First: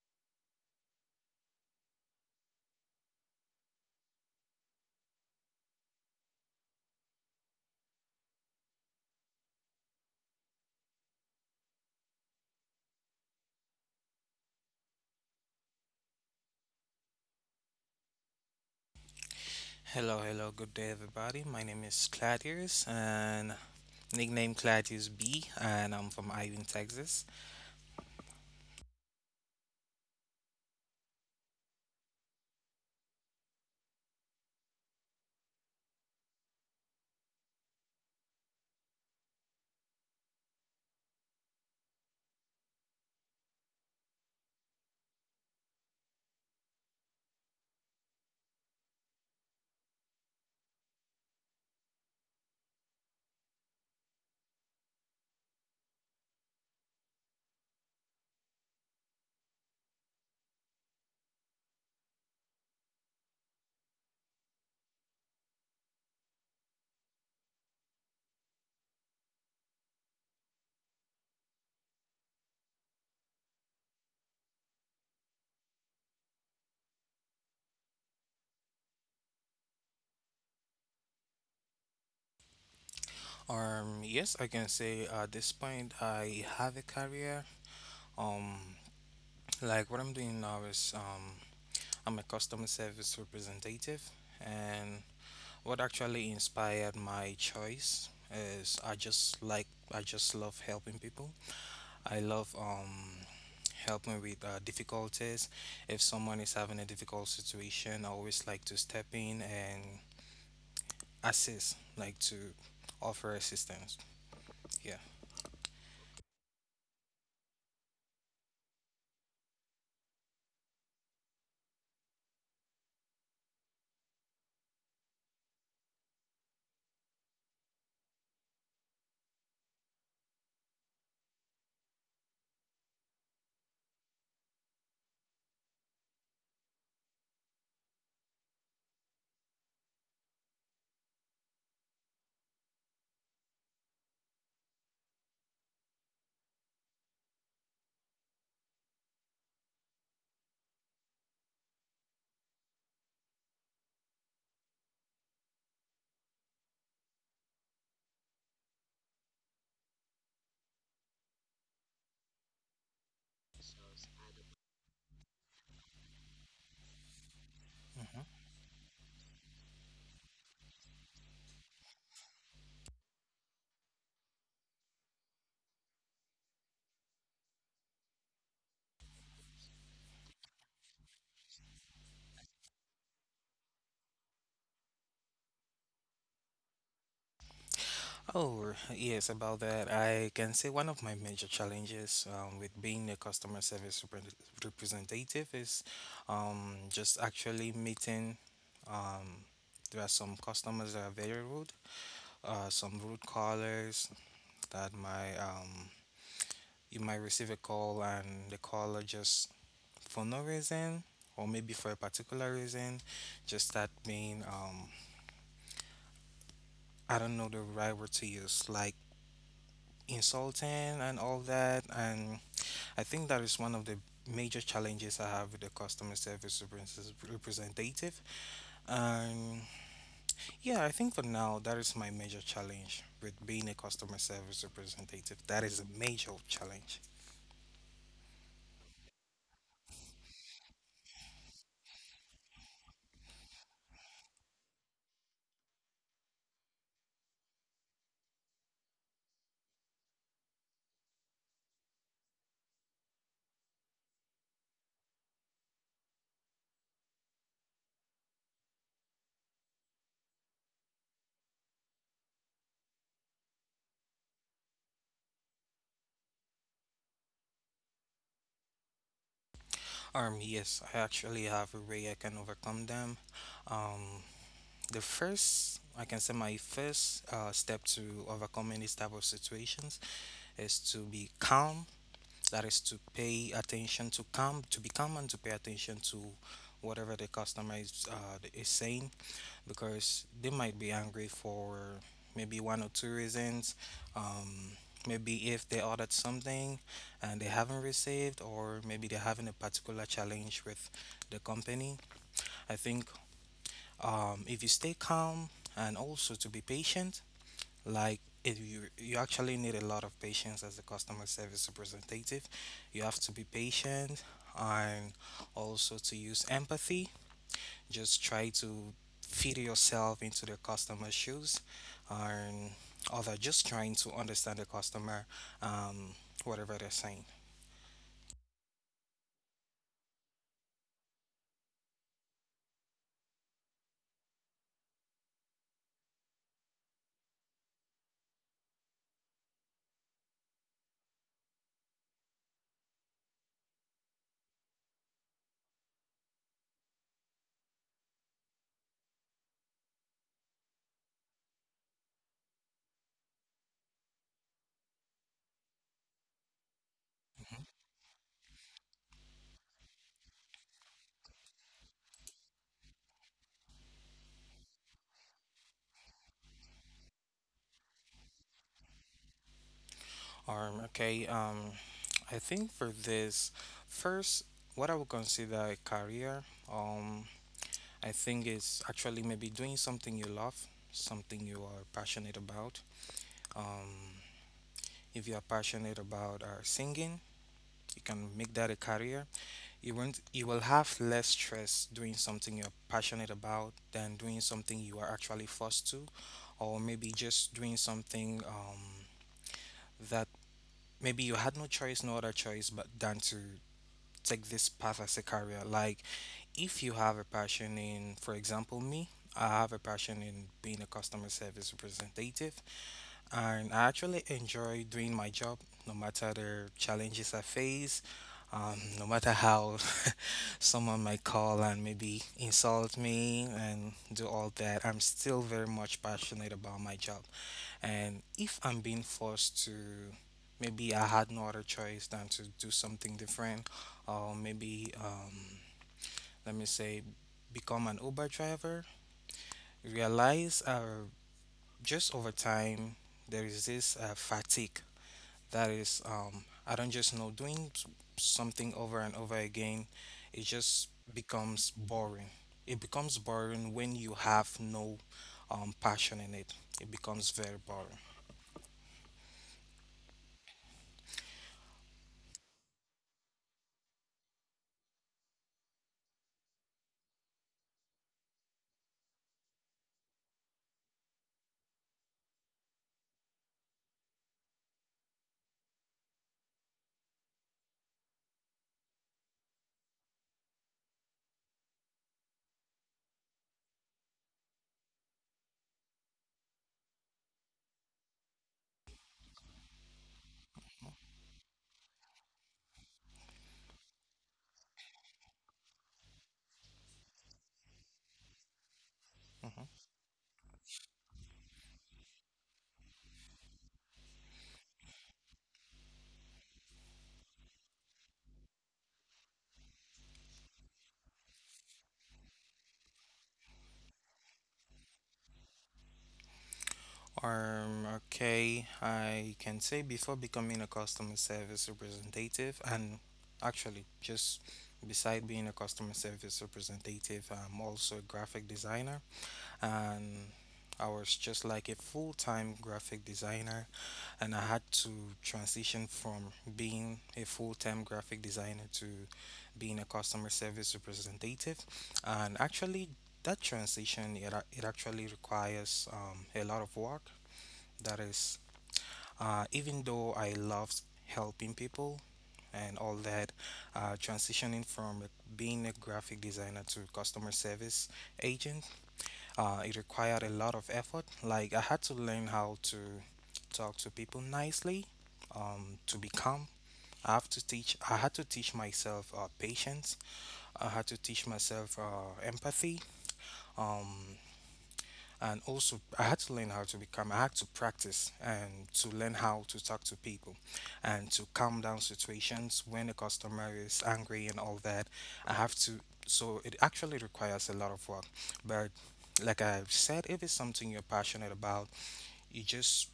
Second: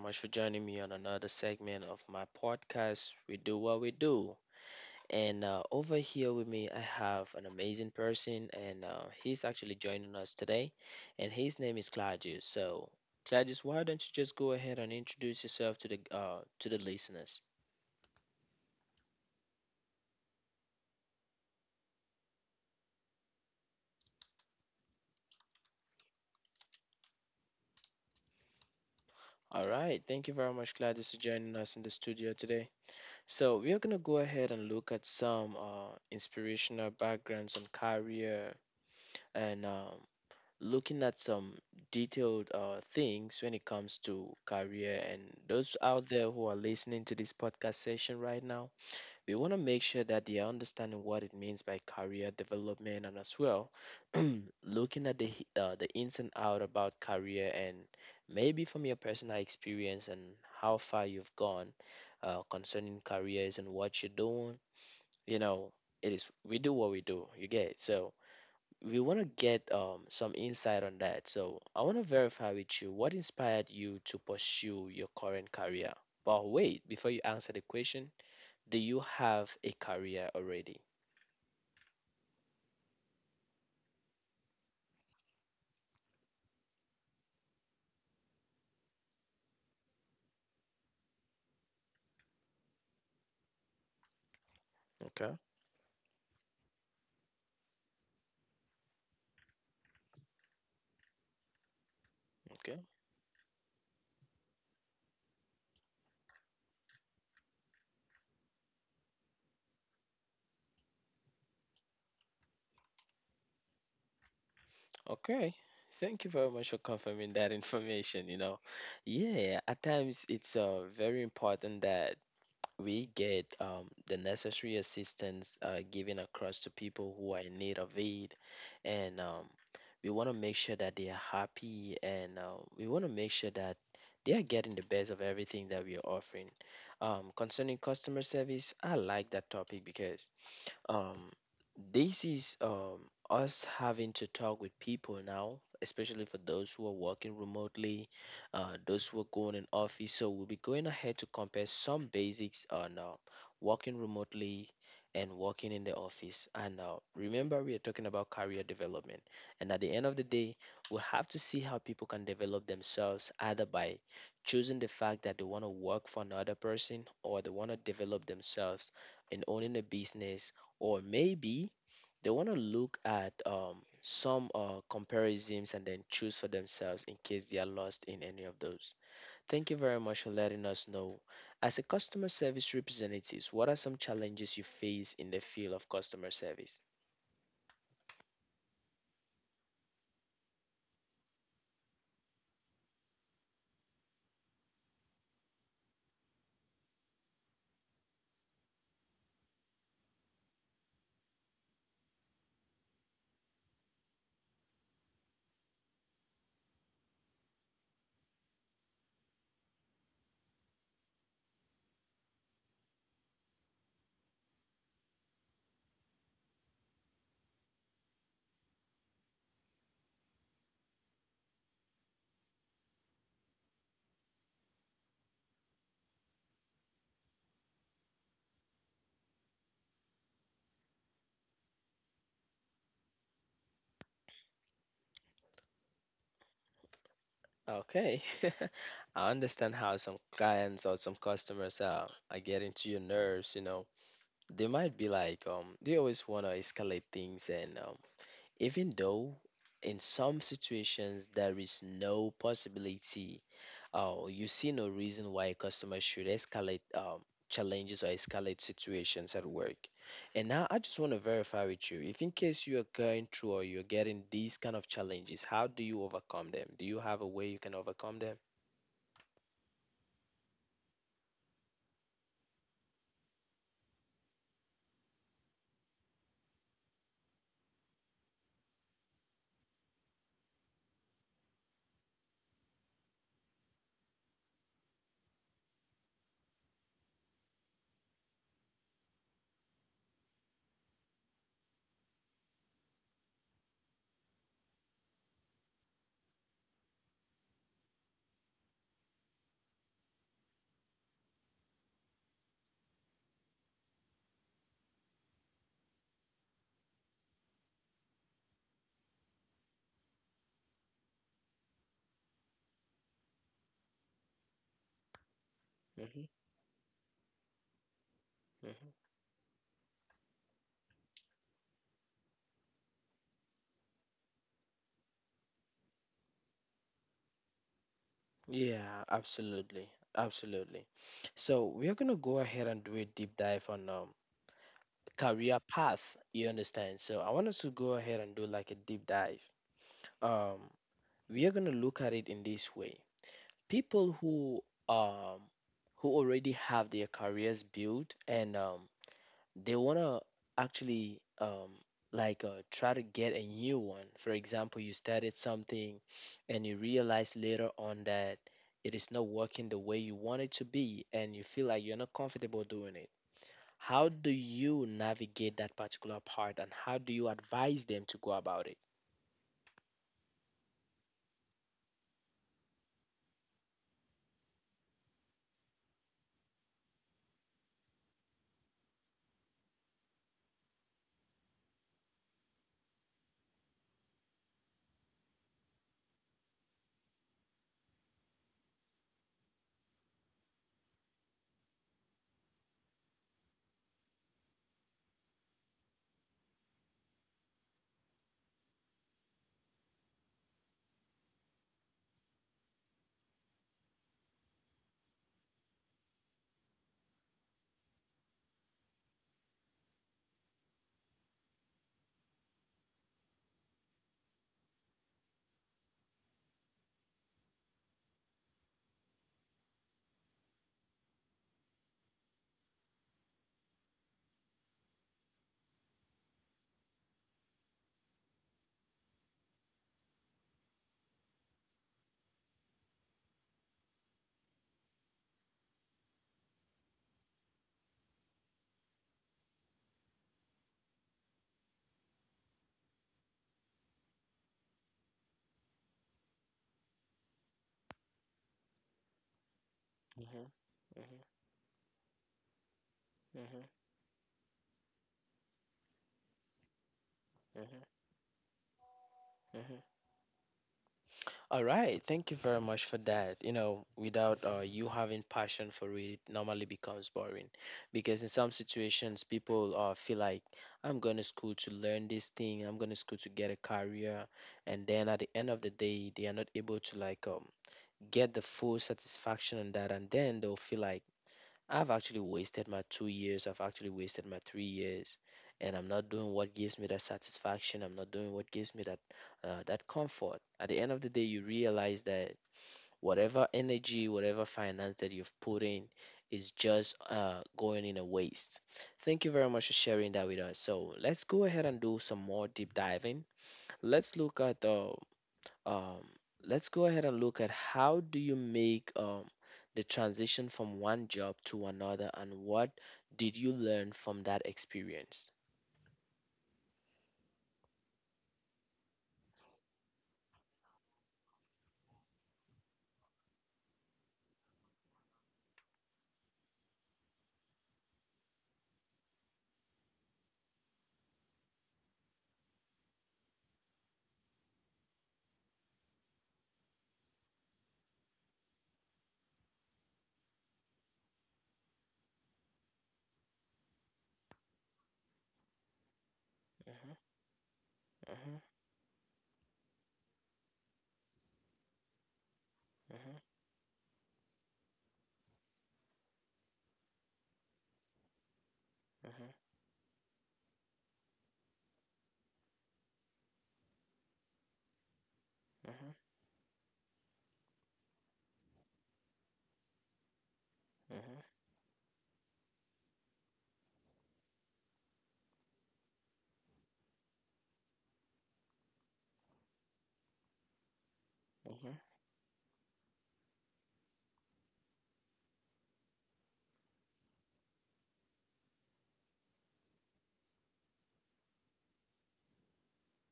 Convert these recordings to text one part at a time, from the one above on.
much for joining me on another segment of my podcast. We do what we do. And over here with me, I have an amazing person, and he's actually joining us today. And his name is Claudius. So, Claudius, why don't you just go ahead and introduce yourself to the listeners? Hello, hello, good day, everybody. My name is Claudius, and nickname Claudius B, and I'm from Irving, Texas. All right. Thank you very much, Claudius, for joining us in the studio today. So we are gonna go ahead and look at some inspirational backgrounds and career and looking at some detailed things when it comes to career and those out there who are listening to this podcast session right now, we want to make sure that they are understanding what it means by career development and as well looking at the ins and out about career and maybe from your personal experience and how far you've gone concerning careers and what you're doing you know it is we do what we do you get it. So we want to get some insight on that. So I want to verify with you what inspired you to pursue your current career. But wait, before you answer the question, do you have a career already? Yes, I can say at this point I have a career. Um, like what I'm doing now is, I'm a customer service representative, and Okay. what actually inspired my choice is I just love helping people. I love Okay. Helping with difficulties. If someone is having a difficult situation, I always like to step in and assist, like to offer assistance. Yeah. Okay. Thank you very much for confirming that information. Yeah, at times it's very important that we get the necessary assistance given across to people who are in need of aid. And we want to make sure that they are happy and we want to make sure that they are getting the best of everything that we are offering. Concerning customer service, I like that topic because um, this is us having to talk with people now, especially for those who are working remotely, those who are going in office. So we'll be going ahead to compare some basics on working remotely and working in the office. And remember, we are talking about career development. And at the end of the day, we'll have to see how people can develop themselves either by choosing the fact that they want to work for another person or they want to develop Mhm. themselves in owning a business or maybe they want to look at some comparisons and then choose for themselves in case they are lost in any of those. Thank you very much for letting us know. As a customer service representative, what are some challenges you face in the field of customer service? Oh, yes, about that. I can say one of my major challenges, with being a customer service representative is, just actually meeting. Um, there are some customers that are very rude, some rude callers that might, you might receive a call and the caller just, for no reason or maybe for a particular reason, just start being, I don't know the right word to use, like insulting and all that. And I think that is one of the major challenges I have with the customer service representative. And yeah, I think for now that is my major challenge with being a customer service representative. That is a major challenge. Okay. I understand how some clients or some customers are getting to your nerves, you know. They might be like, they always want to escalate things and even though in some situations there is no possibility, you see no reason why customers should escalate challenges or escalate situations at work. And now I just want to verify with you, if in case you are going through or you're getting these kind of challenges, how do you overcome them? Do you have a way you can overcome them? Yes, I actually have a way I can overcome them. Um, the first, I can say my first step to overcoming these type of situations is to be calm. That is to pay attention to calm, to be calm and to pay attention to whatever the customer is saying, because they might be angry for maybe one or two reasons. Um, Maybe if they ordered something and they haven't received, or maybe they're having a particular challenge with the company. I think if you stay calm and also to be patient, like if you actually need a lot of patience as a customer service representative, you have to be patient and also to use Hmm. empathy, just try to Hmm. fit yourself into the customer's shoes and other, just trying to understand the customer, um, whatever they're saying. Yeah, absolutely, absolutely. So we are going to go ahead and do a deep dive on career path, you understand? So I want us to go ahead and do like a deep dive. Um, we are going to look at it in this way: people who, um, who already have their careers built, and um, they want to actually, um, like try to get a new one. For example, you started something and you realize Mm-hmm. later on that it is not working the way you want it to be and you feel like you're not comfortable doing it. How do you navigate that particular part and how do you advise them to go about it? Um, okay, um, I think for this, first, what I would consider a career, um, I think is actually maybe doing something you love, something you are passionate about. Um, if you are passionate about singing, you can make that a career. You won't, You will have less stress doing something you're passionate about than doing something you are actually forced to, or maybe just doing something that, maybe you had no choice, no other choice but than to take this path as a career. Like if you have a passion in, for example, me, I have a passion in being a customer service representative, and I actually enjoy doing my job, no matter the challenges I face, no matter how someone might call and maybe insult me and do all that. I'm still very much passionate about my job. And if I'm being forced to, maybe I had no other choice than to do something different, or maybe, let me say, become an Uber driver, realize just over time there is this fatigue that is, I don't just know, doing something over and over again. Mhm. It just Mhm. becomes boring. It becomes Mhm. boring when you have no passion in it. It becomes very Mhm. boring. Mhm. All right, thank you very much for that. You know, without you having passion for it, it normally becomes boring because in some situations people feel like, I'm going to school to learn this thing, I'm going to school to get a career, and then at the end of the day they are not able to get the full satisfaction on that, and then they'll feel like, I've actually wasted my 2 years, I've actually wasted my 3 years, and I'm not doing what gives me that satisfaction. I'm not doing what gives me that comfort. At the end of the day, you realize that whatever energy, whatever finance that you've put in is just going in a waste. Thank you very much for Mhm. sharing that with us. So let's go ahead and do some more deep diving. Let's look at um, let's go ahead and look at, how do you make the transition from one job to another and what did you learn from that experience? Okay, I can say before becoming a customer service representative, and actually, just beside being a customer service representative, I'm also a graphic designer, and I was just like a full time graphic designer. And I had to transition from being a full time graphic designer to being a customer service representative. And actually, that transition it actually requires a lot of Mm-hmm, work. That mm-hmm, is, even though I loved helping people and all mm-hmm, that, transitioning from being a graphic designer to customer service agent, it required a lot of effort. Like I had to learn how to talk to people nicely, mm-hmm, to be calm. I have to teach. I had to teach myself patience. I had to mm-hmm, teach myself empathy. Um, and also I had to learn how to become. I had to practice and to learn how to talk to people, and to calm mm-hmm, down situations when a customer is angry and all that. I have to. So it actually requires a lot of work, but like I've said, if it's something you're passionate about, you just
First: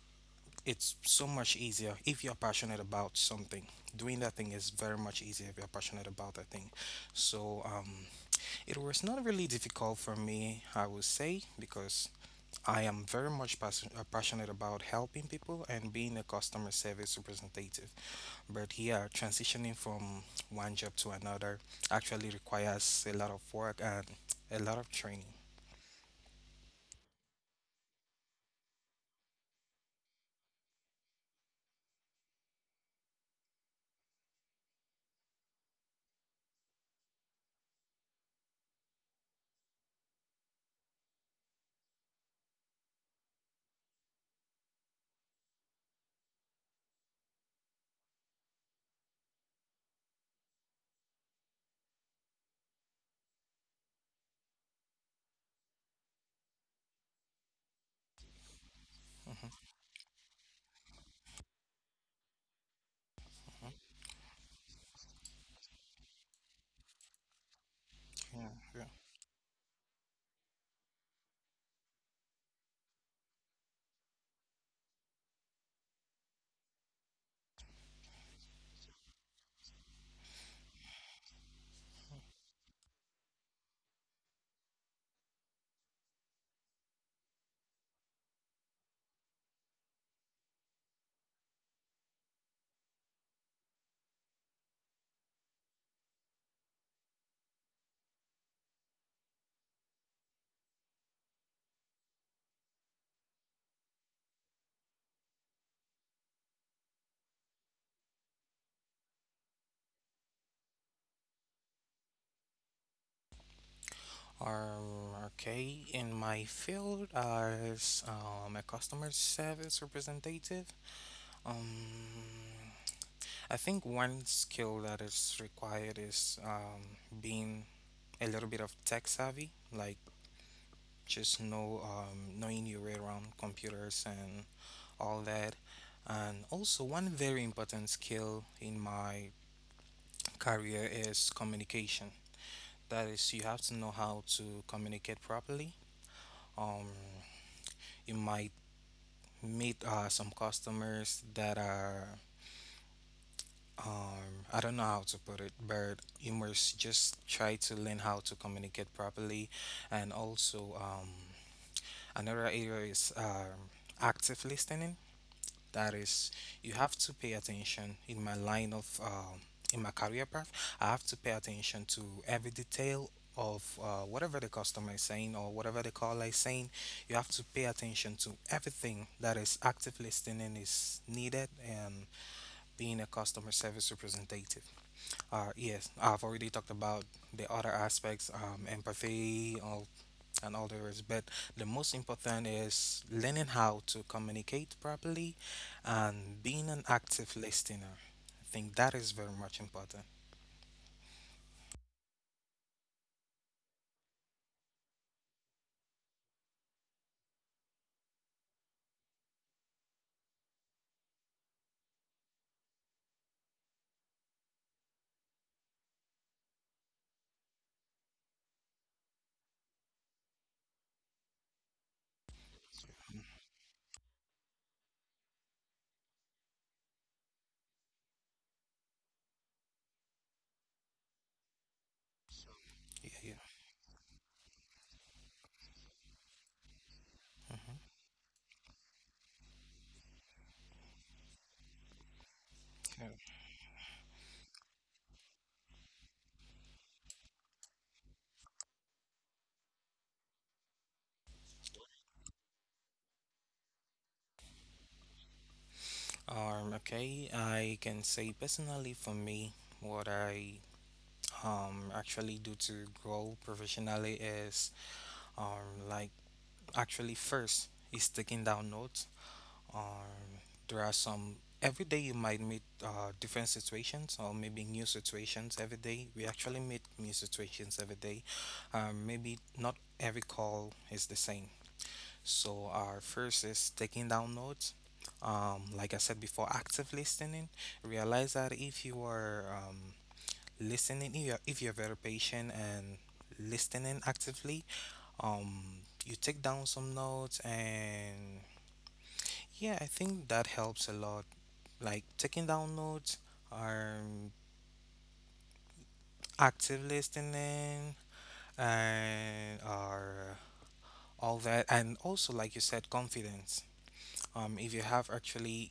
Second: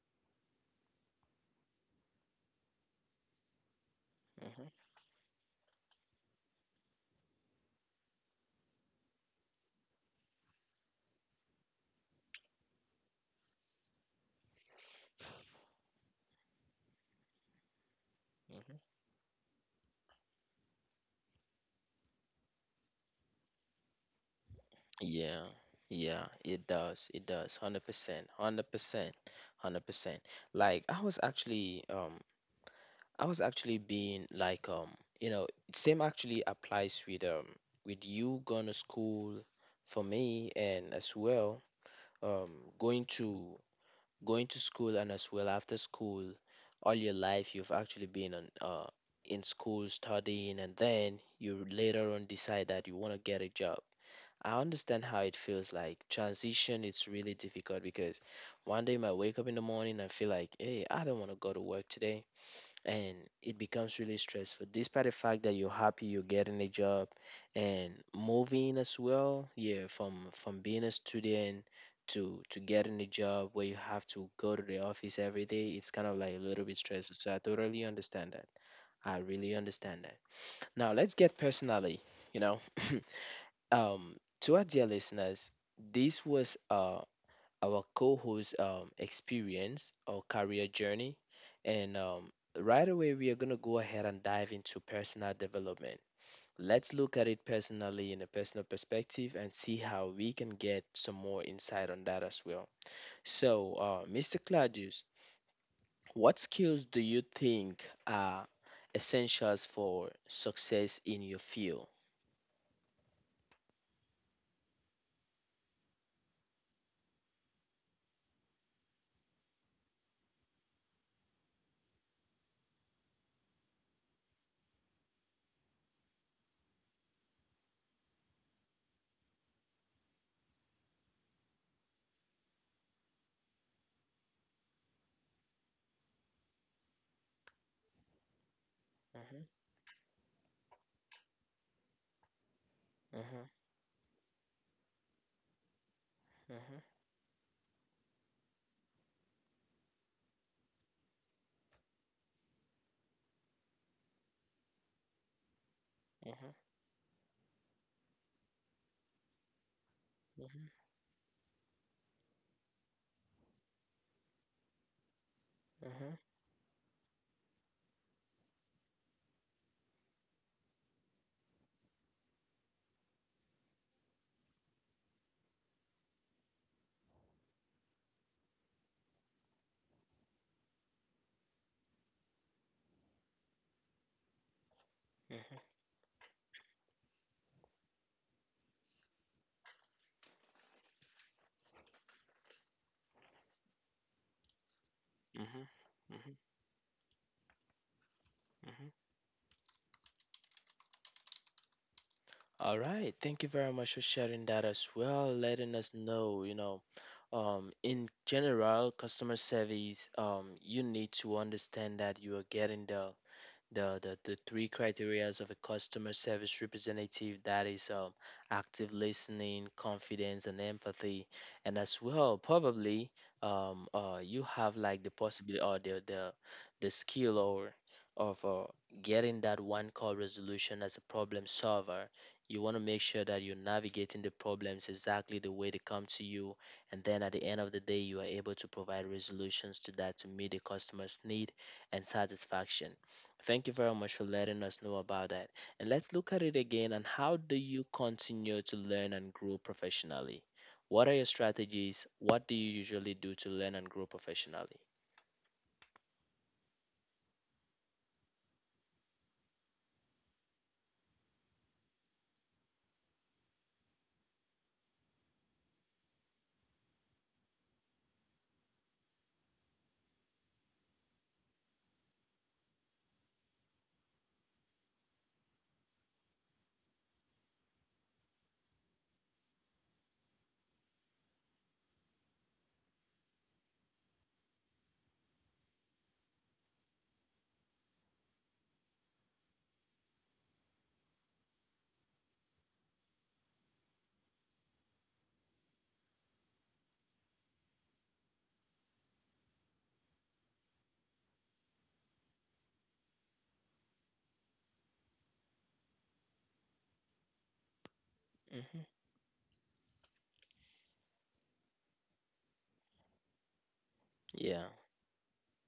it's so much easier if you're passionate about something. Doing that mm-hmm, thing mm-hmm. is very much easier if you're passionate about that thing. So it was not really difficult for me, I would say, because I am very much passionate about helping people and being a customer service representative. But yeah, transitioning from one job to another actually requires a lot of work and a lot of training. Yeah, yeah, it does. It does. 100%. 100%. 100%. Like I was actually, I was actually being like, you know, same actually applies with with you going to school for me and as well, um, going to going to school and as well after school, all your life you've actually been on, uh, in school studying and then you later on decide that you want to get a job. I understand how it feels like, transition it's really difficult because one day you might wake Mhm, up in the morning and feel like, hey, I don't want to go to work today, and it mhm. becomes really stressful despite the fact that you're happy you're getting a job and Yeah, moving yeah. as well. Yeah, from being a student to getting a job where you have to go to the office every day, it's kind of like a little bit stressful, so I totally understand that. I really understand that. Now let's get personally, you know, um, to our dear listeners, this was a, our co host experience or career journey. And right away, we are going to go ahead and dive into personal development. Let's look at it personally, in a personal perspective, and see how we can get some more insight on that as well. So, Mr. Claudius, what skills do you think are essentials for success in your field? Okay, in my field as, a customer service representative, um, I think one skill that is required is, being a little bit of tech savvy, like just knowing your way around computers and all that. And also, one very important skill in my Mhm, career is communication. That is, you mhm, have to know how to communicate properly. mhm, Um, you might meet some customers that are, I don't know how to put it, but you mhm, must just try to learn how to communicate properly, and also, mhm, another area is active listening. That mhm, is, you have to pay attention in my line of in my career path. I have to pay attention to every detail of whatever the customer is saying or whatever the caller is saying. You have to pay attention to everything. That is active listening is needed and being a customer service representative. Mhm, Yes, I've already talked about the other aspects, empathy, or and all the rest, but the most important is learning how to communicate properly mhm, and mhm, being an active listener. I think that mhm. is very much important. All right. Thank you very much for sharing that as well, letting us know, you know, in general, customer service, you need to understand that you are getting the three criterias of a customer service representative, that is, active listening, confidence and empathy, and as well probably, you have like the possibility or the skill or of, getting that one call resolution as a problem solver. You want to make Yeah, sure yeah. that you're navigating the problems exactly the way they come to you, and then at the end of Mhm. the day you are able to provide resolutions to that to meet the customer's need and satisfaction. Yeah. Thank you very much for letting us know about that. And let's look at it again, and how do you continue to learn and grow professionally? What are your strategies? What do you usually do to learn and grow professionally? Okay, I can say personally for me, what I actually do to grow professionally is, like, actually first is taking down notes. Um, there are some, every day you might meet different situations or maybe new situations every day. We actually meet new situations every day. Maybe not every call is the same. So our first is taking down notes. Like I said before, active listening. Realize that if you are listening, if you're very patient and listening actively, um, you take down some notes, and yeah, I think that helps a lot, like taking down notes or, active listening Mm-hmm. and or all that. And also like you said, confidence, Yeah. if you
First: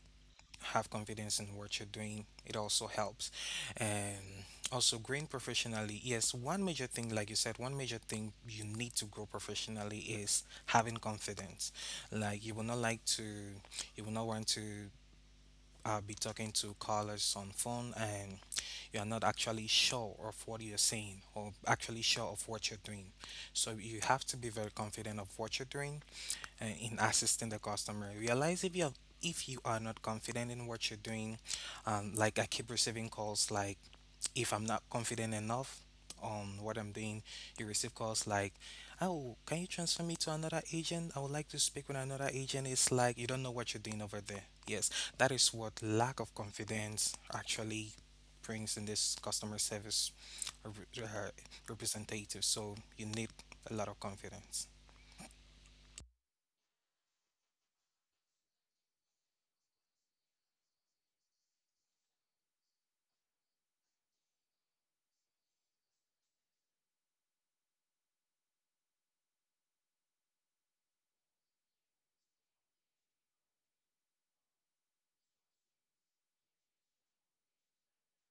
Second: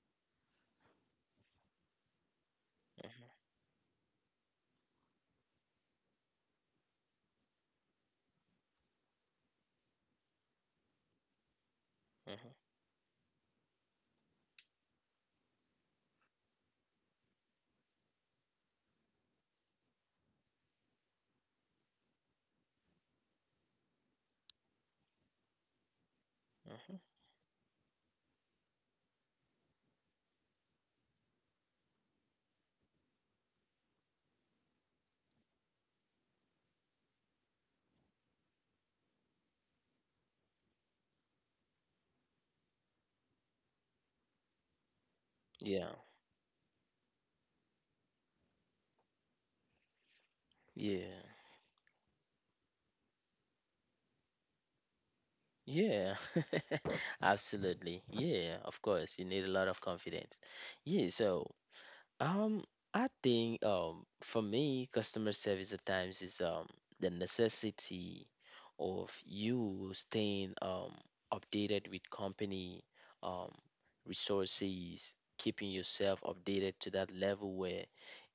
have confidence in what you're doing, it also helps. Mm-hmm. And also growing professionally, yes, one major thing like you said, one major thing you need to grow professionally is having confidence. Like Mm-hmm. You will not want to be talking to callers on phone and you're not actually sure of what you're saying or actually sure of what you're doing. So you have to be very confident of what you're doing and Mm-hmm. in assisting the customer. Realize if you are not confident in what you're doing, like I keep receiving calls, like if I'm not confident enough on what I'm doing, you receive calls like, "Oh, can you transfer me to another agent? I would like to speak with another agent." It's like you don't know what you're doing over there. Yes, that is what Yeah. lack of confidence actually brings in this customer service re- Yeah. uh, representative. So you need a lot of confidence. Yeah. Absolutely. Yeah, of course. You need a lot of confidence. Yeah, so um, I think for me, customer service at times is the necessity of you staying updated with company, um, resources, keeping yourself updated to that level where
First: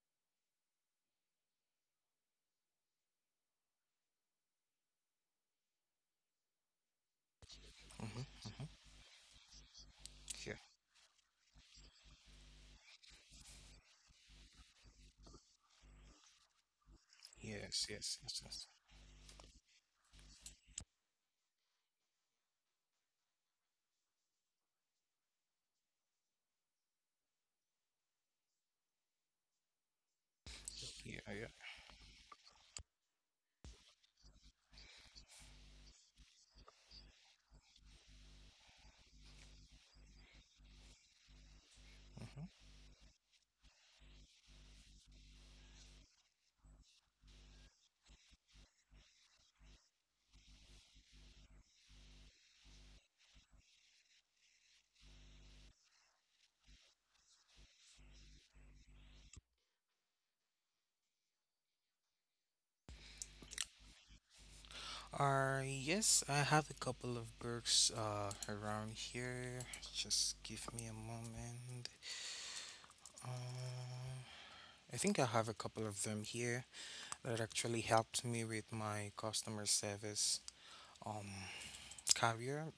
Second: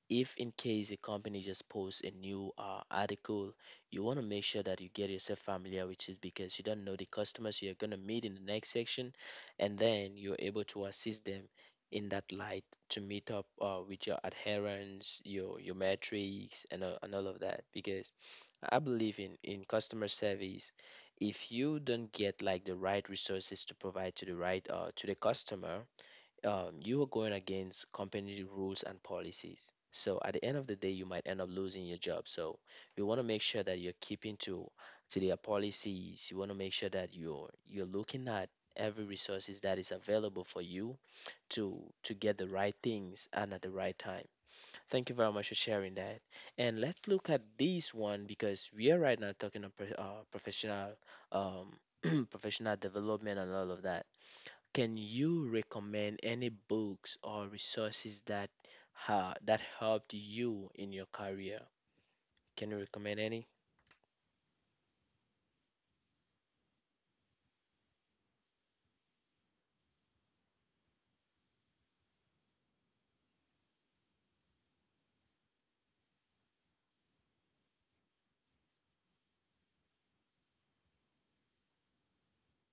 if in case a company just posts a new, article, you want to make sure that you get yourself familiar with it because you don't know the customers you're going to Hmm. meet in the next section, and then you're Yeah. able to assist them in that light, to meet up, with your adherence, your metrics, and all of that, Yes. because Yes. Yes, yes. I believe in customer service, if you don't get like the right resources to provide to the right, to the customer, you are going against company rules and policies. So at the end of the day, you Yeah. might end Yeah. up losing your job. So you want to make sure that you're keeping to their policies. You want to make sure that you're looking at every resources that is available for you to to get Mm-hmm. the right things and at the right time. Thank you very much for sharing that. And let's look at this one because we are right now talking about, professional, um, professional development and all of that. Can you recommend any books or resources that helped you in your career? Can you recommend any? Yes, I have a couple of books around here. Just give me a moment. Uh, I think I have a couple of them here that actually helped me with my customer service um career.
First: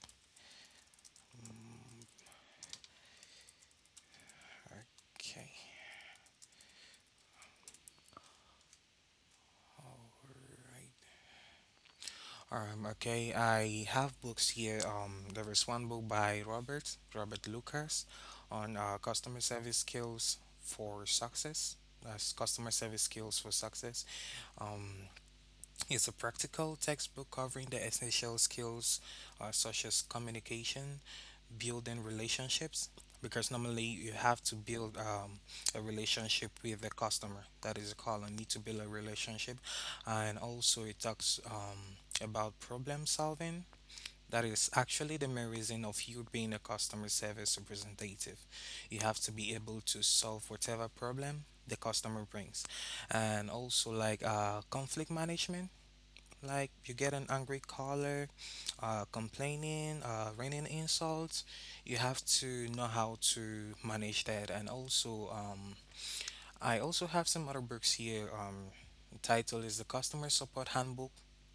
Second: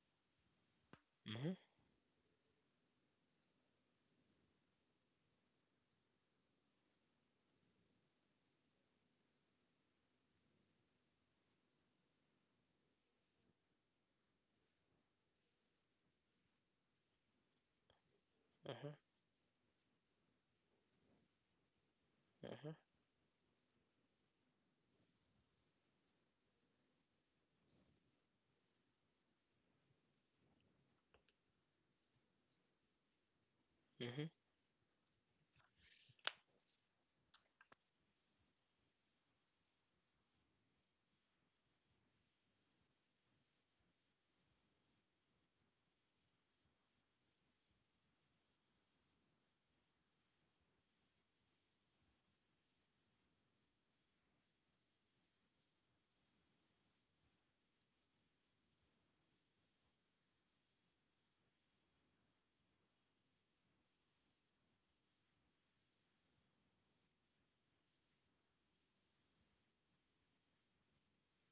Mm-hmm, Mm. Okay, all right. Okay, I have books here. There is one book by Robert Lucas on mm-hmm, customer service skills for success. That's customer mm-hmm, service skills for success. Um, it's a practical textbook covering the essential skills, such as communication, building relationships, because normally you mm-hmm, have to build, a relationship with the customer. That is a call and need to build a relationship. And also it talks about problem solving. That is actually the main reason of you being a customer service representative. You have to be able to solve whatever problem the customer brings. And also like conflict management, like you get an angry caller, complaining, raining insults, you have to know how to manage that. And also, I also have some other books here. The title is The Customer Support Handbook.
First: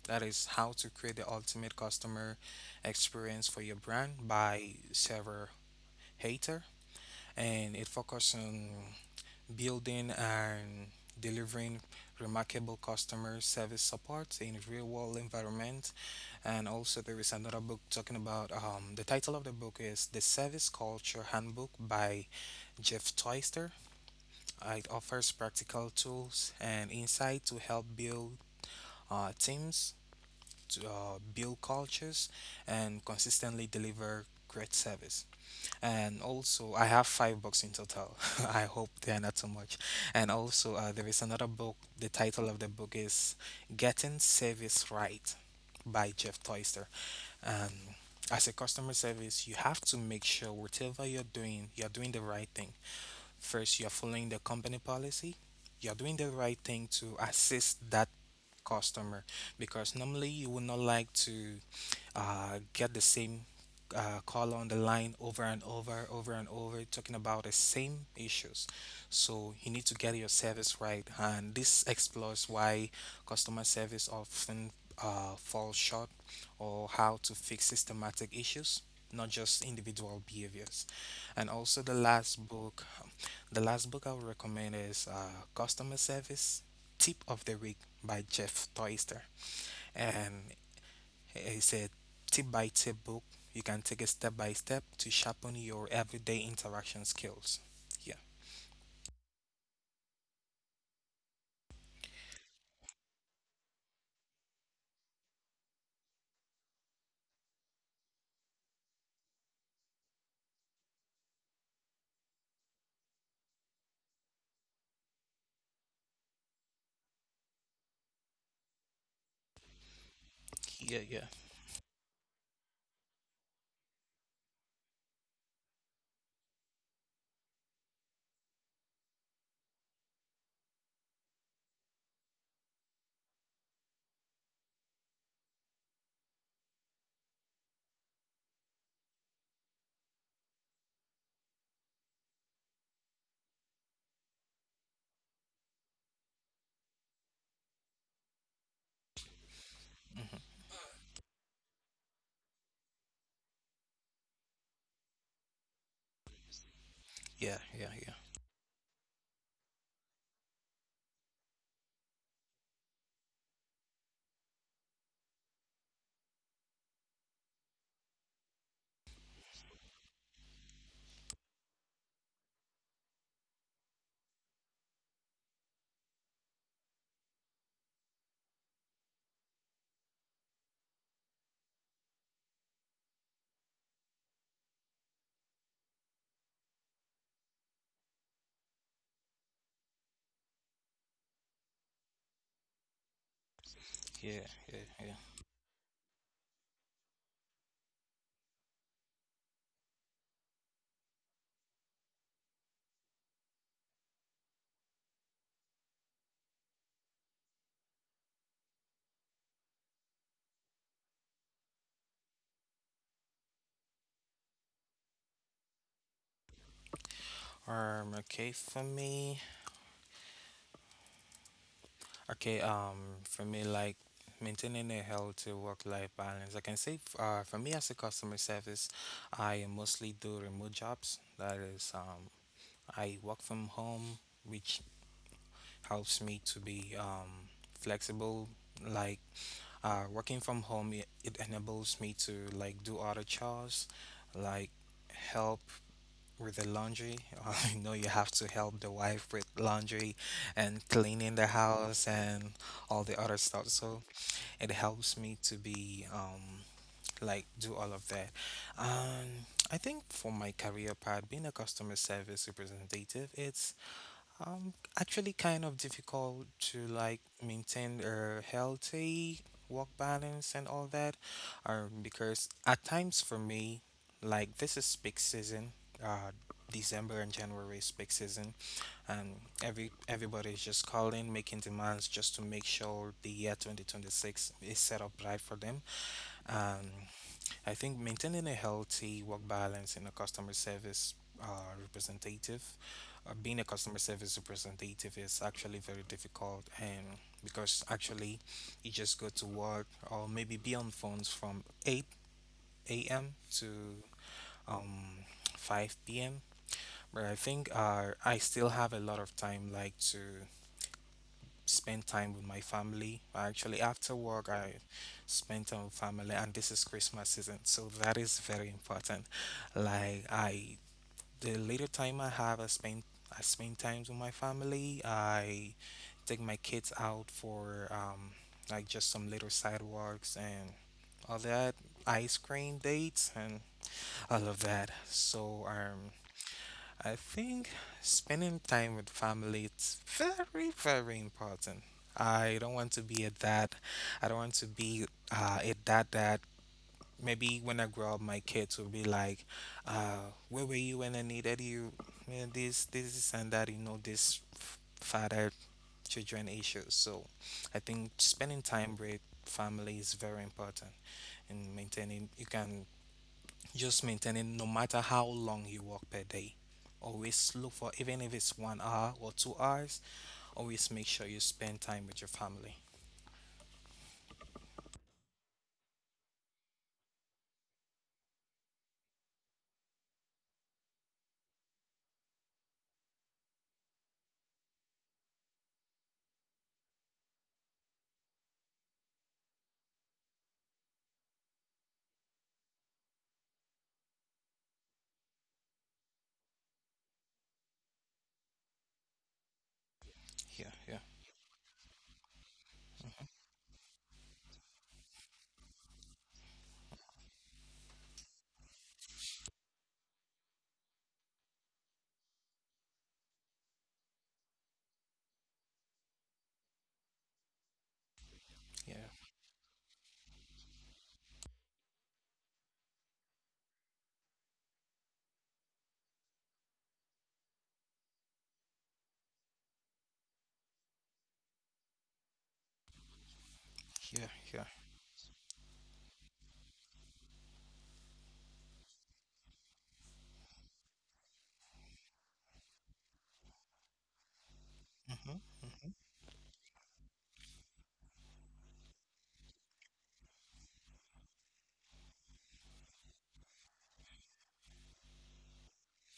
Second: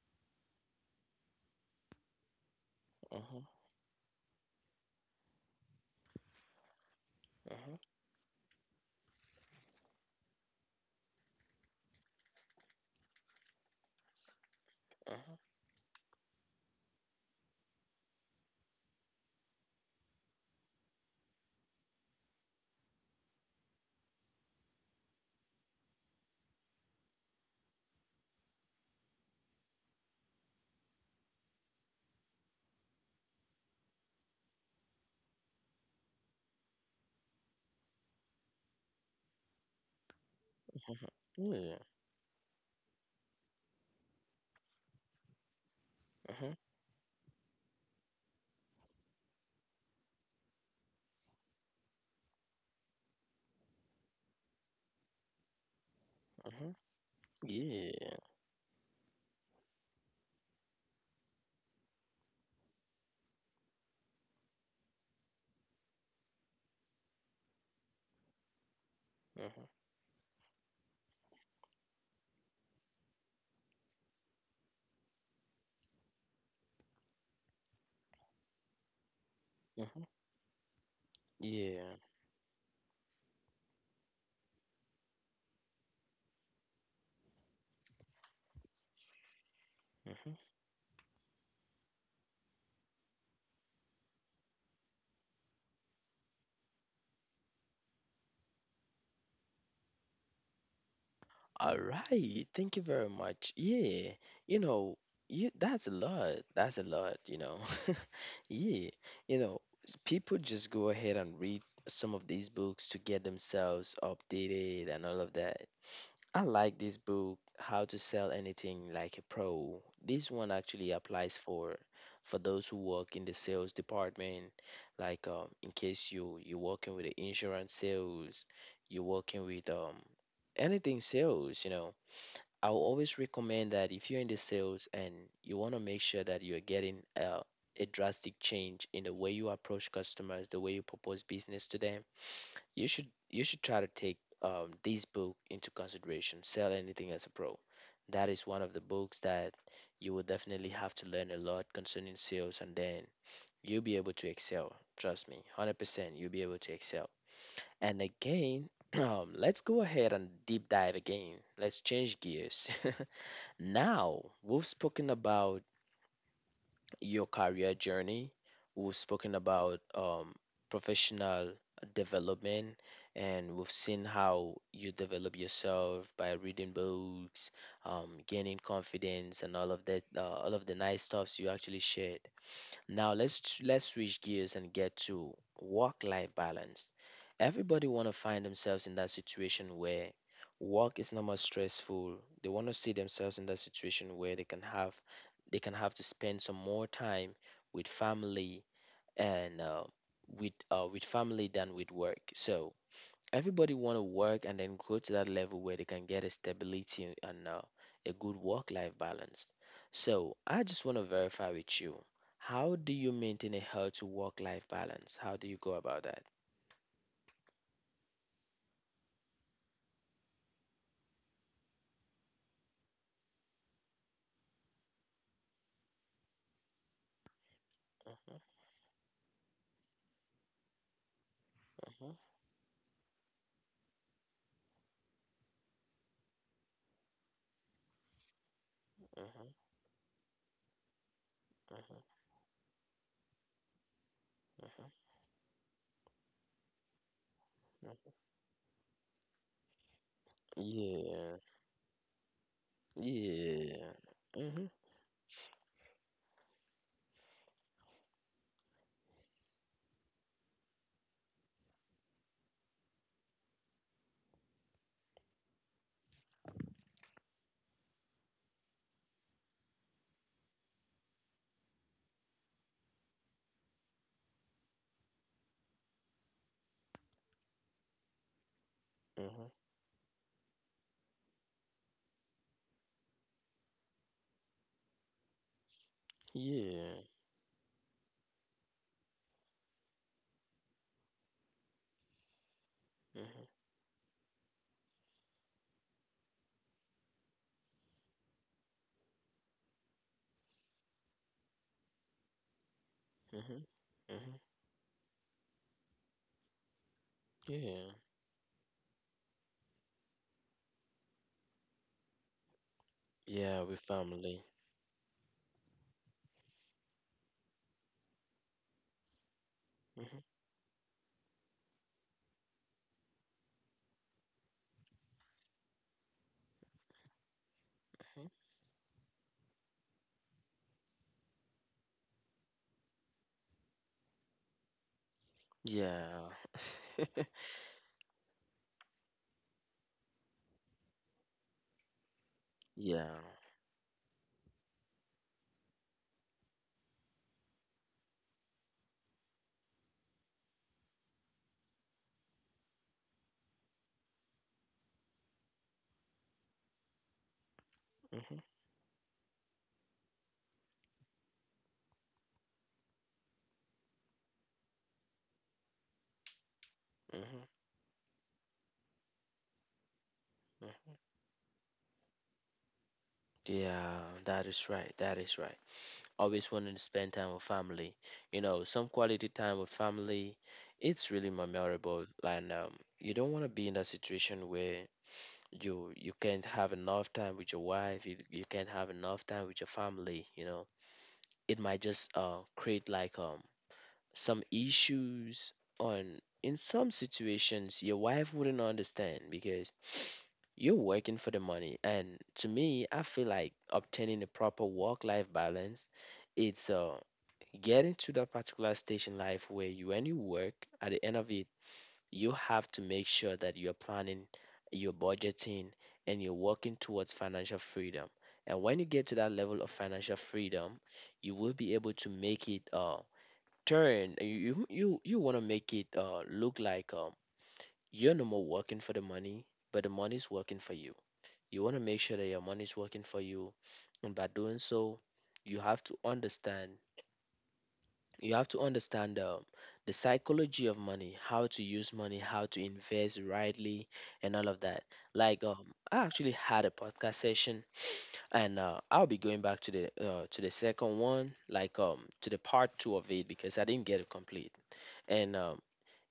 That is how to create the ultimate customer mm-hmm, experience for your brand by Sarah Hater. And it focuses on building and delivering remarkable customer service support in real world mm-hmm, environment. And also there is another book talking about the title of the book is The Service Culture Handbook by Jeff Toyster. It offers practical tools and insight to help build teams, to build cultures, and consistently deliver great service. And also, I have five books in total. I hope they are not too much. And also, there is another book. The title of the book is Getting Service Right by Jeff mm-hmm. Toyster. And as a customer service, you have to make sure whatever you're doing the right thing. First, you're following the company policy. You're doing the right Mm-hmm. thing to assist that Yeah. customer because normally you would not like to get the same caller on the line over and over, talking about the same issues. Mm-hmm, So mm-hmm. you need to get your service right, and this explores why customer service often falls short or how to fix systematic issues. Not just Yeah. Mm-hmm, mm-hmm. individual behaviors, and also Yeah. The last book I would recommend is "Customer Service Tip of the Week" by Jeff Toister. Mm-hmm. And he said, tip by tip book, you can take it step by step to sharpen your everyday interaction skills. Yeah, All right, thank you very much. Yeah. You know, you that's a lot. That's a lot. Yeah, you know, people just go ahead and read some of these books to get themselves updated and all of that. I like this book, How to Sell Anything Like a Pro. This one actually yeah, yeah, applies for those who work in the sales department, like in case you're working with the insurance sales, you're working with anything sales, you know. I'll always recommend that if you're in the sales and you want to make sure that you're getting a drastic change in the way you approach customers, the way you propose business to them, you should try to take this book into consideration. Sell anything as a pro. That is one of the books that you will definitely have to learn a lot concerning sales, and then you'll be able to excel. Trust me, 100%, you'll be able to excel. yeah, yeah, And again, let's go ahead and deep dive again. Let's change gears. Now, we've spoken about your career journey, we've spoken about professional development, and we've seen how you develop yourself by reading books, gaining confidence, and all of that, all of the nice stuffs you actually shared. Now let's switch gears and get to work-life balance. Everybody want to find themselves in that situation where work is not more stressful. They want to see themselves in that situation where yeah, yeah, yeah, they can have to spend some more time with family and with family than with work. So everybody want to work and then grow to that level where they can get a stability and a good work life balance. So, I just want to verify with you. How do you maintain a healthy work life balance? How do you go about that? yeah. Okay, for me, okay, um, for me, like maintaining a healthy work-life balance. I can say, for me as a customer Mhm, service, I mostly do remote jobs. That is, mhm, I work from home, which helps me to be flexible, like mhm, working from home, it enables mhm, me to like do other chores, like help with the laundry. I know mhm, you mhm. have to help the wife with laundry and cleaning Yeah. the house and all the other stuff. So Yeah. it Mhm. helps me to be like do all of that. I think for my career part, being a customer service representative, it's actually, kind of difficult to like maintain a healthy work balance and all that, because at times for me, like this is peak season, uh, December and January is peak season, and Mhm. everybody's just calling, making demands just to make sure the year 2026 is set up right for them. Yeah. I think maintaining a healthy work balance in a customer service uh, representative, being a Mhm. customer service representative is actually very difficult, and because actually you just go to work or maybe be on phones from 8 a.m. to Mhm. Mhm. um, 5 p.m. But I think Yeah. I still have a lot of time like to spend time with my family. Actually, Yeah, with after work, family. I spend time with family, and this is Christmas season, so that is very important. Like Mhm. I, the little time I have, I spend times with my family. I take my kids out for Mhm. like just some little sidewalks and all that ice cream dates and all of that. So Yeah. I think spending time with family it's very very important. I don't want to be a Yeah. dad. I don't want to be a dad that maybe when I grow up my kids will be like, where were you when I needed you? Man, this and that. You know this father children issues. So I think spending Mhm. time with family is very important in maintaining. You can just maintain it no matter how long you work per day. Always look Mhm. for, even if it's 1 hour or 2 hours, always make sure Mhm. you spend time with your family. Yeah, that is right. That is right. Always wanting to spend time with family. You know, some quality time with family, it's really memorable. And you don't want to be in that situation where you can't have enough time with your wife. You can't have enough time with your family. You know, it might just create like some issues on in some situations your wife wouldn't understand, because Yeah, you're yeah, working for the money. And to me, I feel like obtaining a proper work life balance, it's getting to that particular stage in life where you when you work, at the end of it you have to make sure that you're planning, you're budgeting, and you're working towards financial freedom. And when you yeah, get to that level of financial freedom, you will be able to make it turn, you want to make it look like you're no more working for the money, but the money's working for you. You want to make sure that your money's working for you. And yeah, by yeah. doing so, you have to understand you have to understand the psychology of money, how to use money, how to invest rightly, and all of that. Mm-hmm, Like mm-hmm, I actually had a podcast session, and I'll be going back to the second one, like to the part two of it, because I didn't get it complete. And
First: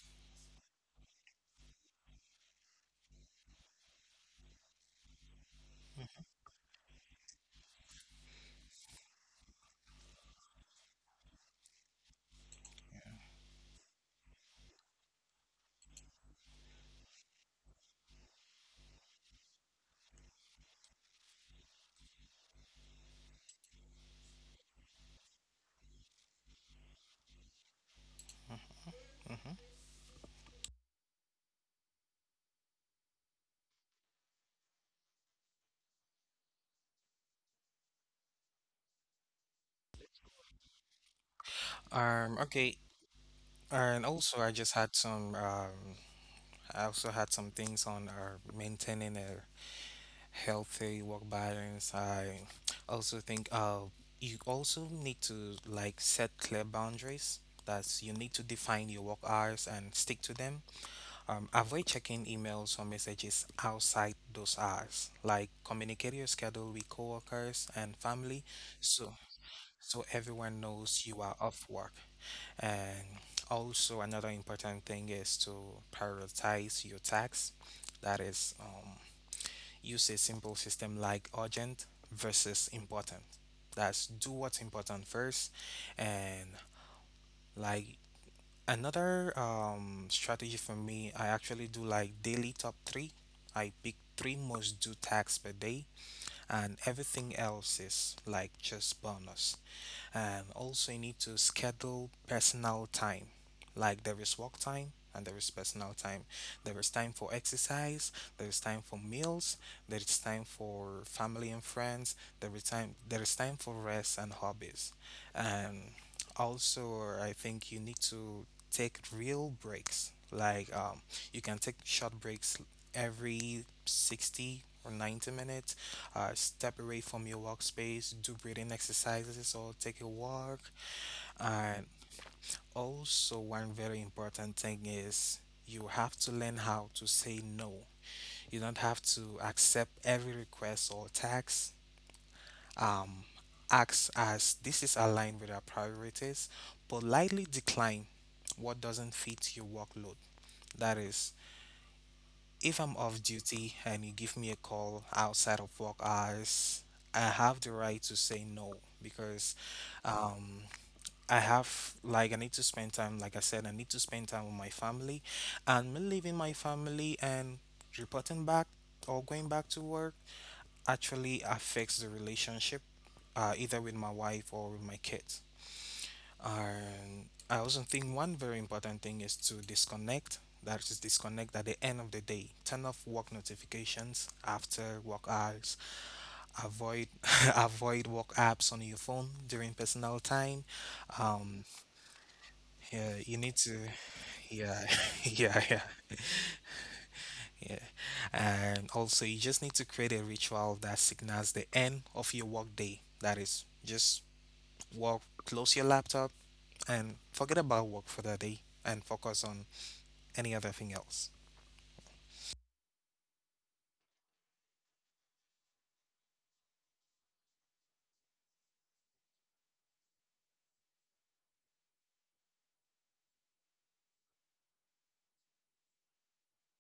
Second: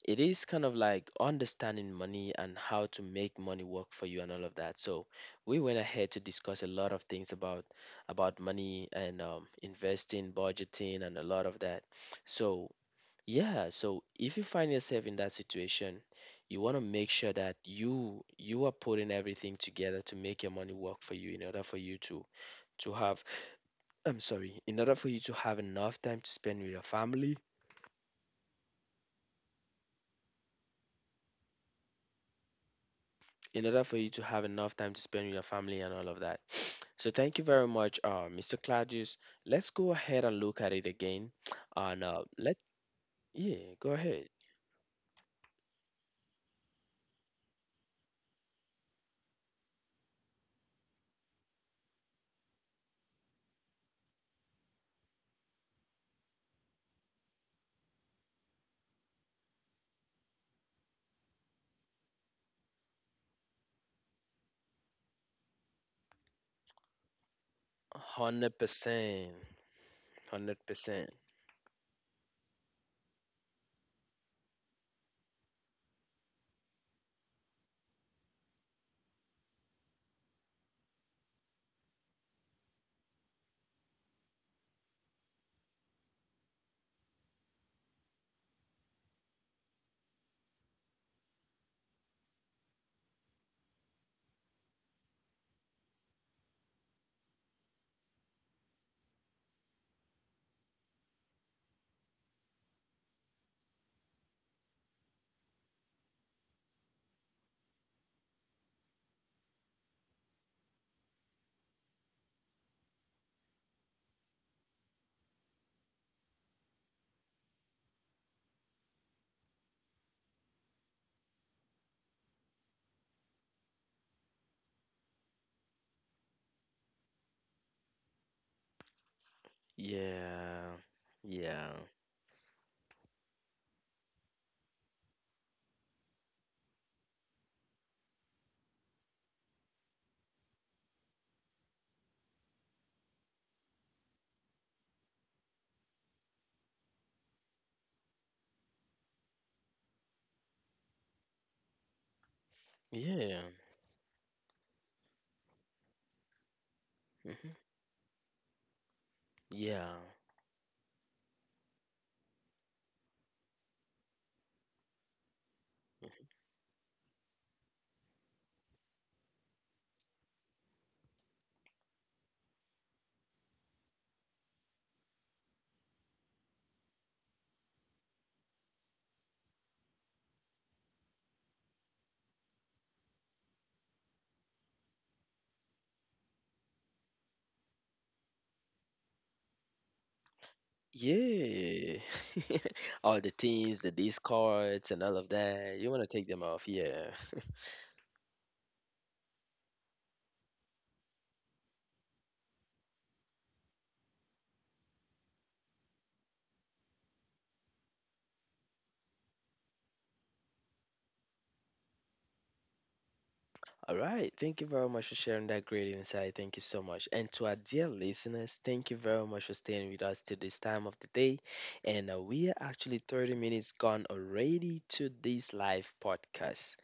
it is kind of like understanding money and how to make money work for you and all of that. So we went ahead to discuss a lot of things about money and investing, budgeting, and a lot of that. So yeah. yeah, so if you find yourself in that situation, you want to make sure that you are putting everything together to make your money work for you in order for you to have I'm sorry, in order for you to have enough time to spend with your family, Mm-hmm. in order for you to have enough time to spend with your family and all of that. So thank you very much, Mr. Claudius. Let's go ahead and look at it again, and Yeah. Let Okay. yeah, go And ahead. also, I just had some, I also had some things on maintaining a healthy work balance. I also think you also need to like set clear boundaries. That's you need to define your work hours and stick to them. Avoid checking emails or messages outside those hours. Like communicate your schedule with coworkers and family, Hundred so percent, everyone hundred knows percent. you are off work. And also another important thing is to prioritize your tasks. That is. Use a simple system like urgent versus important. That's do what's important first. And like another strategy for me, I actually do like daily top three. I pick three most due tasks per day, and everything else is like just bonus. Also, you need to schedule personal time. Like there is work time and there is personal time. There is time for exercise. There is time for meals. There is time for family and friends. There is time for rest and hobbies. Um, also, I think you need to take real breaks. Like you can take short breaks every 60 or 90 minutes, step away from your workspace, do breathing exercises, or take a walk. Yeah, yeah, And also, one very important thing is you have to learn how to say no. You don't have to accept every request or tax. Um, acts as this is aligned with our priorities. Politely decline what doesn't fit your workload. That is if I'm off yeah, duty and you give me a call outside of work hours, I hmm, have the right to say no because yeah. um, I have, like, I need to spend time, like I said, I need to spend time with my family. And me leaving my family and reporting back or going back to work actually affects the relationship, either with my wife or with my kids. And I also think one very important thing is to disconnect. That is disconnect at the end of the day. Turn off work notifications after work hours. Avoid avoid work apps on your phone during personal time. Um, Yeah. yeah, All the you need teams, to the discards, yeah and all of yeah that. yeah. You want to take them off. Yeah. Yeah. And also, you just need to create a ritual that signals the end of your work day. That is, just work, close your laptop, and forget about work for the day and focus on any other thing else? All right, thank you very much for sharing that great insight. Thank you so much. And to our dear listeners, thank you very much for staying with us to this time of the day. And we are actually 30 minutes gone already to this live podcast.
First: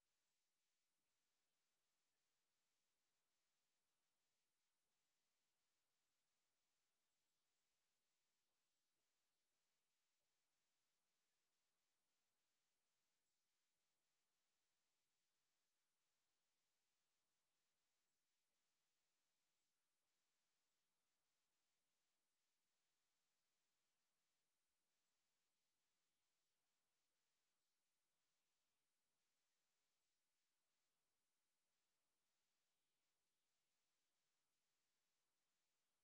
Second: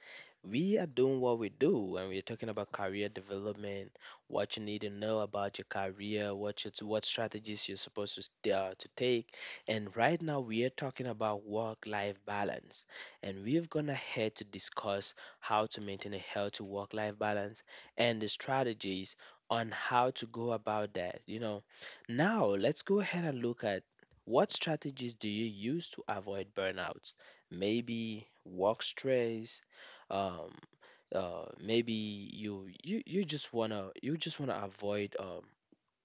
We are doing what we do, and we're talking about career development, what you need to know about your career, what you, what strategies you're supposed to to take. And right now, we are talking about work-life balance, and we're gonna head to discuss how to maintain a healthy work life balance, and the strategies on how to go about that. You know, now let's go ahead and look at what strategies do you use to avoid burnouts? Maybe work stress, um, maybe you just wanna avoid um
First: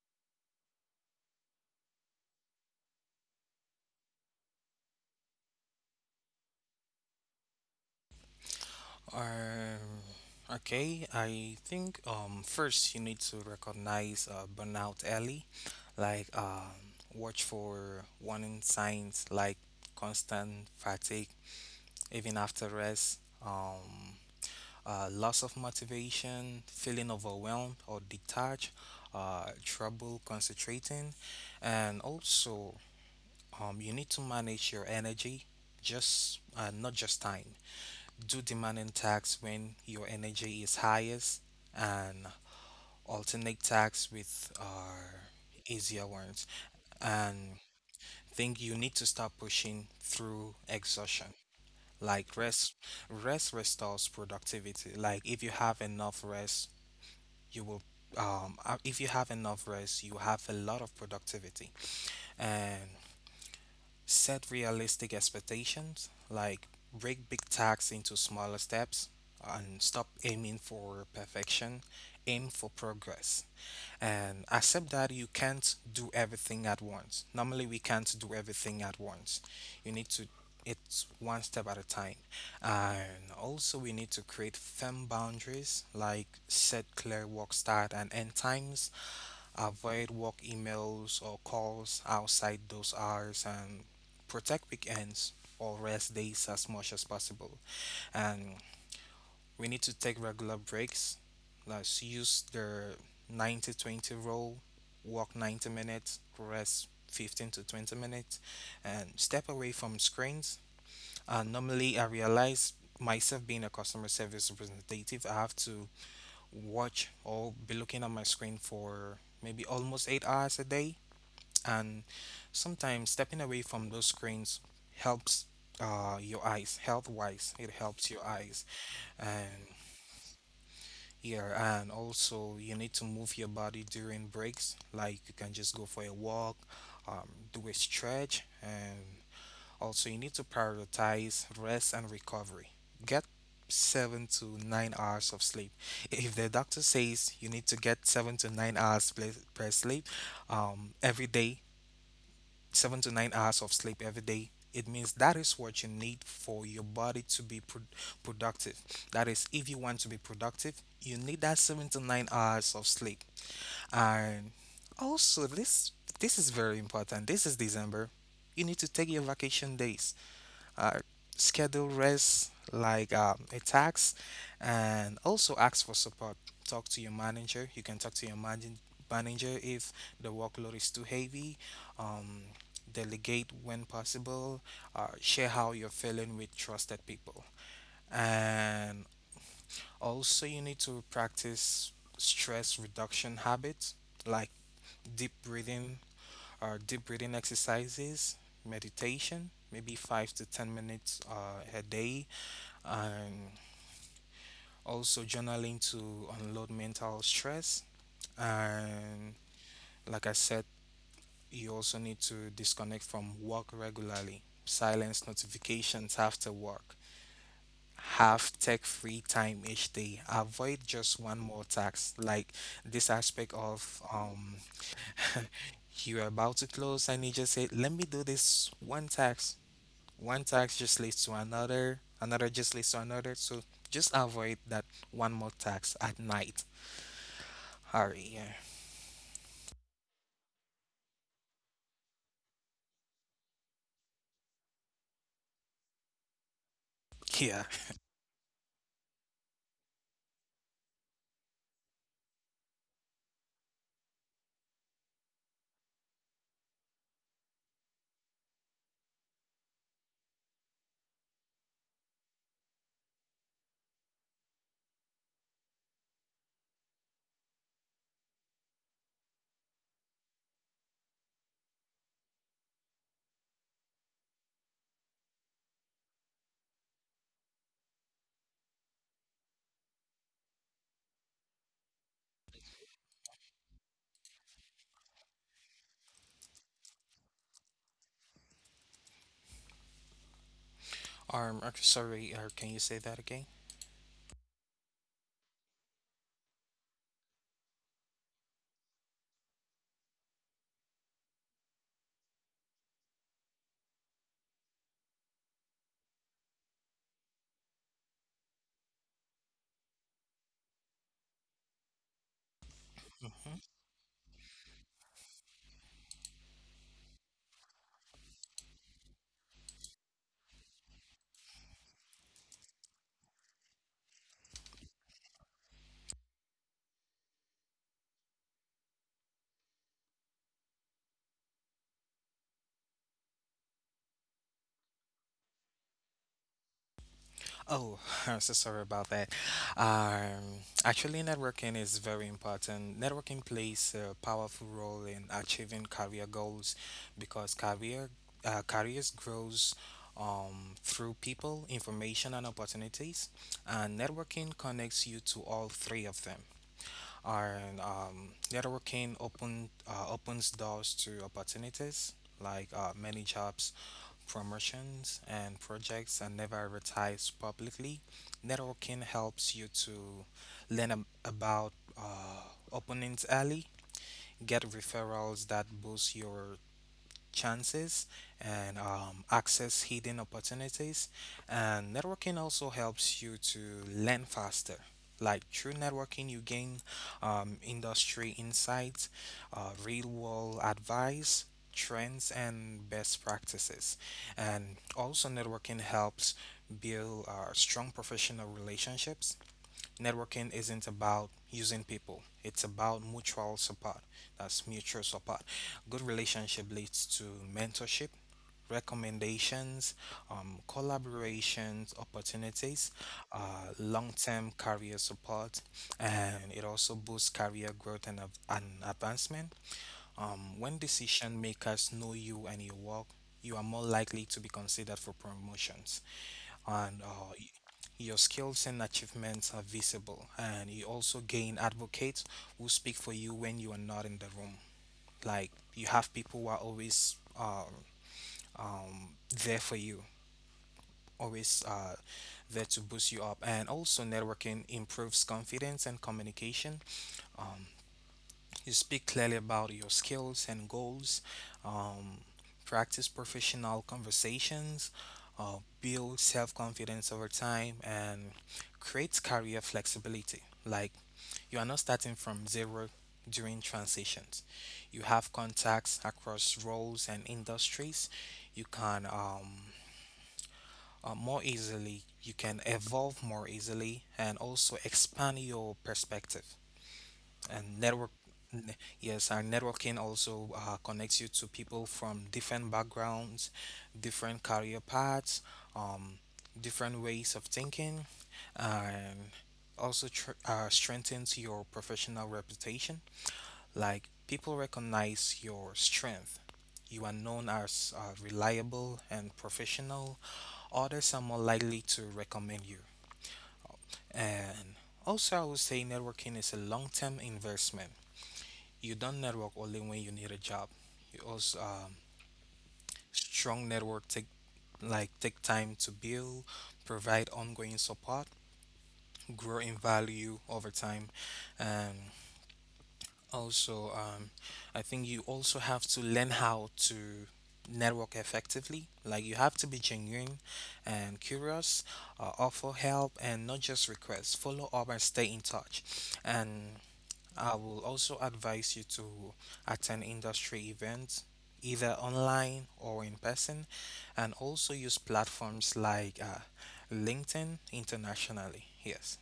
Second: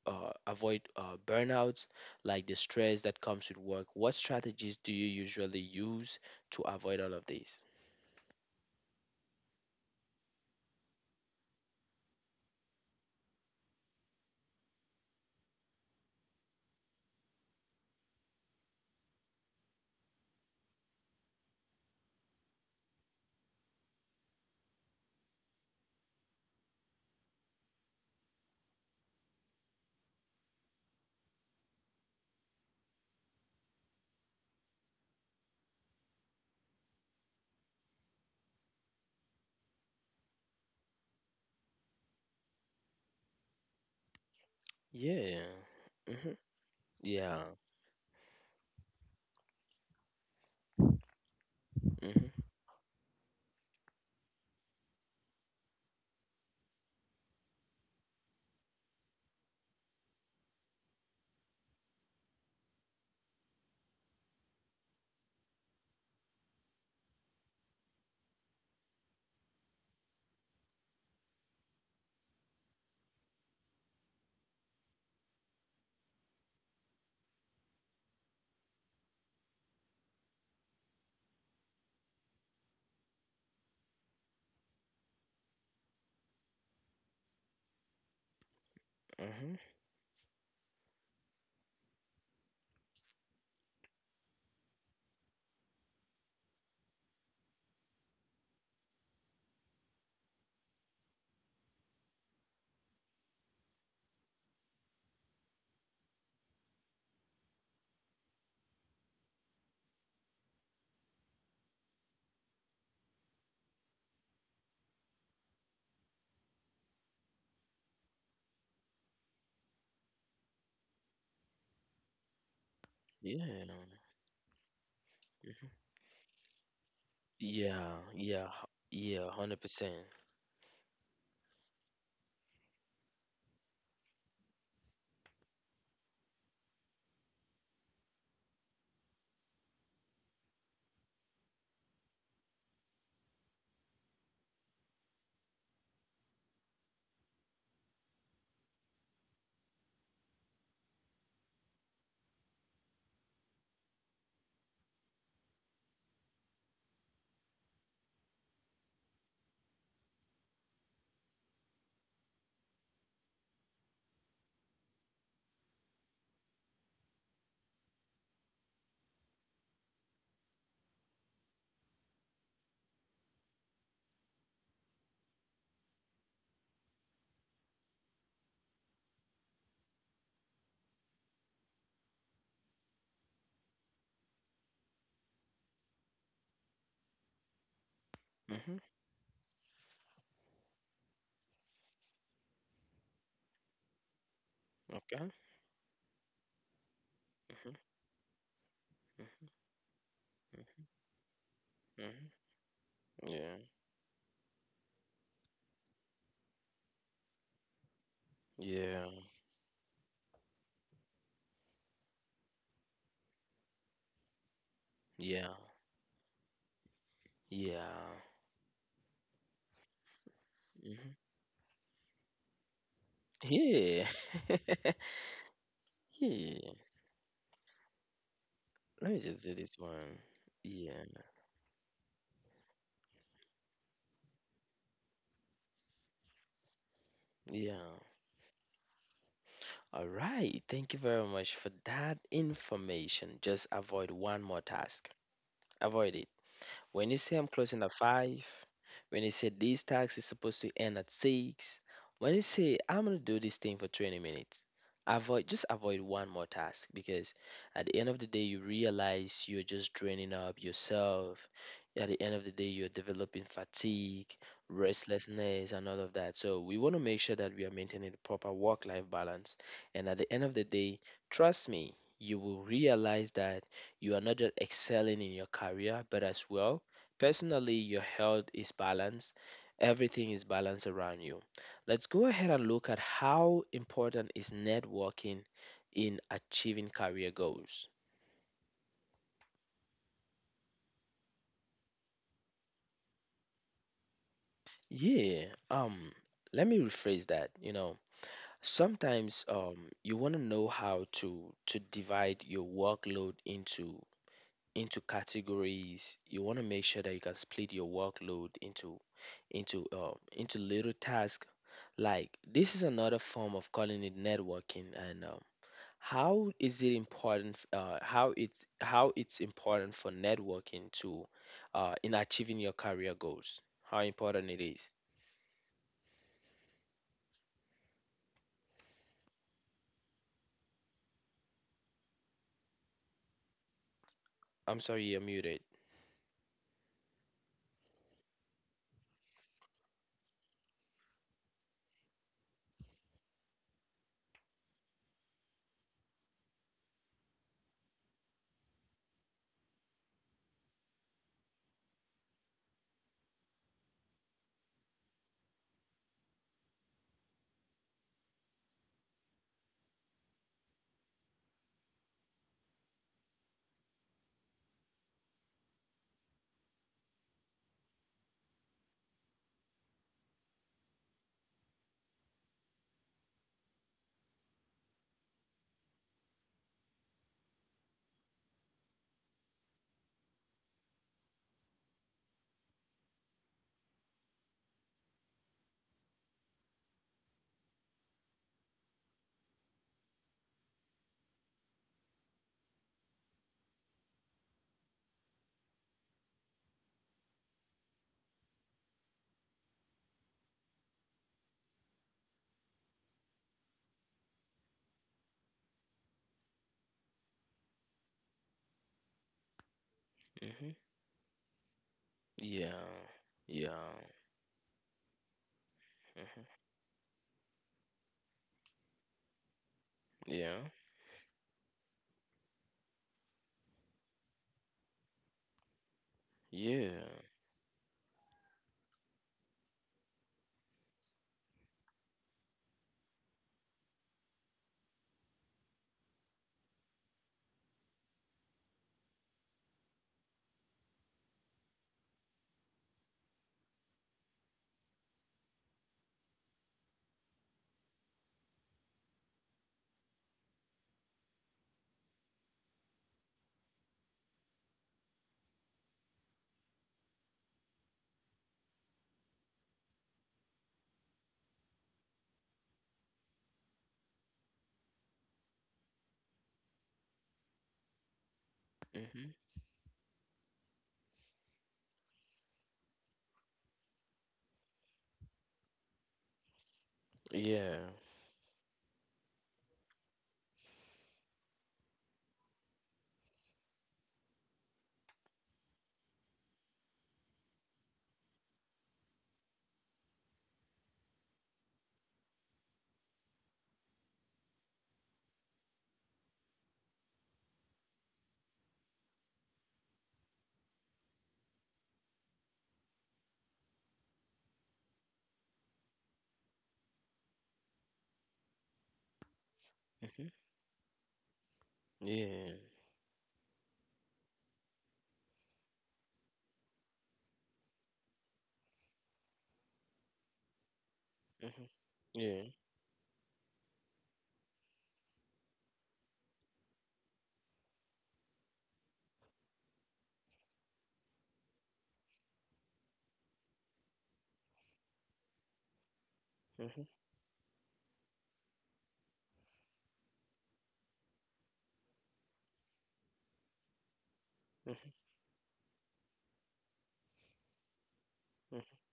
uh, avoid burnouts like the stress that comes with work. What strategies do you usually use to avoid all of these? Uh, okay, I think first you need to recognize burnout early, like watch for warning signs like constant fatigue, even after rest, um, loss of motivation, feeling overwhelmed or detached, trouble concentrating, and also you need to manage your energy, just not just time. Do demanding tasks when your energy is highest and alternate tasks with our Yeah. easier ones. Yeah. And think you need to stop pushing through exhaustion. Like Mm-hmm. rest, rest restores productivity. Like if you have enough rest, you will. If you have enough rest, you have a lot of productivity, and set realistic expectations, like break big tasks into smaller steps and stop aiming for perfection, aim for progress. And accept that you can't do everything at once. Normally, we can't do everything at once. You need to it's one step at a time. And also, we need to create firm boundaries like set clear work start and end times, Mm-hmm. avoid work emails or calls outside those hours and protect weekends or rest days as much as possible. And we need to take regular breaks. Let's use the 90 20 rule work 90 minutes, rest 15 to 20 minutes, and step away from screens. Normally, I realize myself being a customer service representative, I have to watch or be looking at my screen for maybe almost 8 hours a day and sometimes stepping away Yeah. from those screens helps Mm-hmm. Your eyes health wise it Yeah. helps your Yeah. eyes. Yeah. And 100%. yeah, and also you need to move your body during breaks like you can just go for a walk, do a stretch. And also you need to prioritize rest and recovery, get 7 to 9 hours of sleep. If the doctor says you need to get seven to nine hours pla- per sleep, every day 7 to 9 hours of sleep every day. It means that is what you need for your body to be productive. That is, if you want to be productive, you need that 7 to 9 hours of sleep. And also, this is very important. This is December. You need to take your vacation days, uh, schedule rest like a tax. And also ask for support, talk to your manager. You can talk to your manager if the workload is too heavy, um, delegate when possible, share how you're feeling with trusted people. Mm-hmm. And also you need to practice stress reduction habits like Okay. deep breathing or deep breathing Mm-hmm. exercises, Mm-hmm. meditation maybe 5 to 10 minutes a Mm-hmm. day, Yeah. and also journaling to unload mental stress. Yeah. And like I said, you also need to disconnect from work regularly, silence Yeah. notifications after work, Yeah. have tech free time each day, avoid Mm-hmm. just one more tax. Like this aspect of Yeah. You're about to Yeah. close and you just say, let me do this one Let me just tax. do this one. One tax Yeah. just leads to another, another just leads to another. So just avoid that one more tax at night. Yeah. Hurry, yeah. All right, thank you very much for that information. Just avoid one more task. Avoid it. When you say Yeah. I'm closing at 5, when you say this task is supposed to end at 6, when you say I'm going to do this thing for 20 minutes, avoid, just avoid one more task, because at the end of the day you realize you're just draining up yourself. At the end of the day you're developing fatigue, restlessness, and all of that. So we want to make sure that we are maintaining the proper work-life balance. And at the end of the day, trust me, you will realize that you are not just excelling in your career, but as well, personally, your health is balanced. Everything is balanced around you. Let's go ahead and look at how important is networking in achieving career goals. Okay, sorry, can you say that again? Yeah, let me rephrase that. You know, sometimes you want to know how to divide your workload into categories. You want to make sure that you can split your workload into into little tasks, like this is Hmm. another form of calling it networking. And how is it important how it's important for networking to in achieving your career goals, how important it is. I'm sorry, you're muted. Oh, I'm so sorry about that. Actually, networking is very important. Networking plays a powerful role in achieving career goals because careers grows through people, information, and opportunities. And networking connects you to all three of them, and networking opens doors to opportunities, like many jobs, promotions, and projects are never advertised publicly. Networking helps you to learn about openings early, get referrals that boost your chances, and access hidden opportunities. And networking also helps you to learn faster. Like through networking, you gain industry insights, real world advice, trends, and best practices. And also, networking helps build strong professional relationships. Networking isn't about using people, it's about mutual support. That's mutual support. Good relationship leads to mentorship, recommendations, Hmm, collaborations, opportunities, yeah, yeah, long-term career support. And it hmm, also boosts career growth and advancement. Um, when yeah, decision makers know you and your work, you are more likely to be considered for promotions, and yeah, your skills and achievements are visible. And you also gain advocates who speak for you when you are not in the room. Like you have people who are always um, there for you, always there to boost you up. And also, networking improves confidence and communication. Um, you speak clearly about your skills and goals, um, practice professional conversations, build self confidence over time, and create career flexibility. Like you are not starting from zero during transitions. You have contacts across roles and industries. You can hmm, more easily, you can evolve more easily, and also expand your perspective and yeah, n- yes, and networking also connects you to people from different backgrounds, different career paths, um, different ways of thinking, and also strengthens your professional reputation. Like people recognize your strength, you are known as reliable and professional, others are more likely to recommend you. And also, I would say networking is a long term investment. You don't network only when you need hmm, a job. You also yeah, strong network take time to build, provide ongoing support, grow in value over time, and hmm. also I think you also have to learn how to network effectively. Like you have to be genuine and curious, offer help, and not just request. Follow up and stay in touch, and Mhm, I will also advise you to attend industry events, either online or in person, and also use mhm, platforms like LinkedIn internationally. mhm. Yes.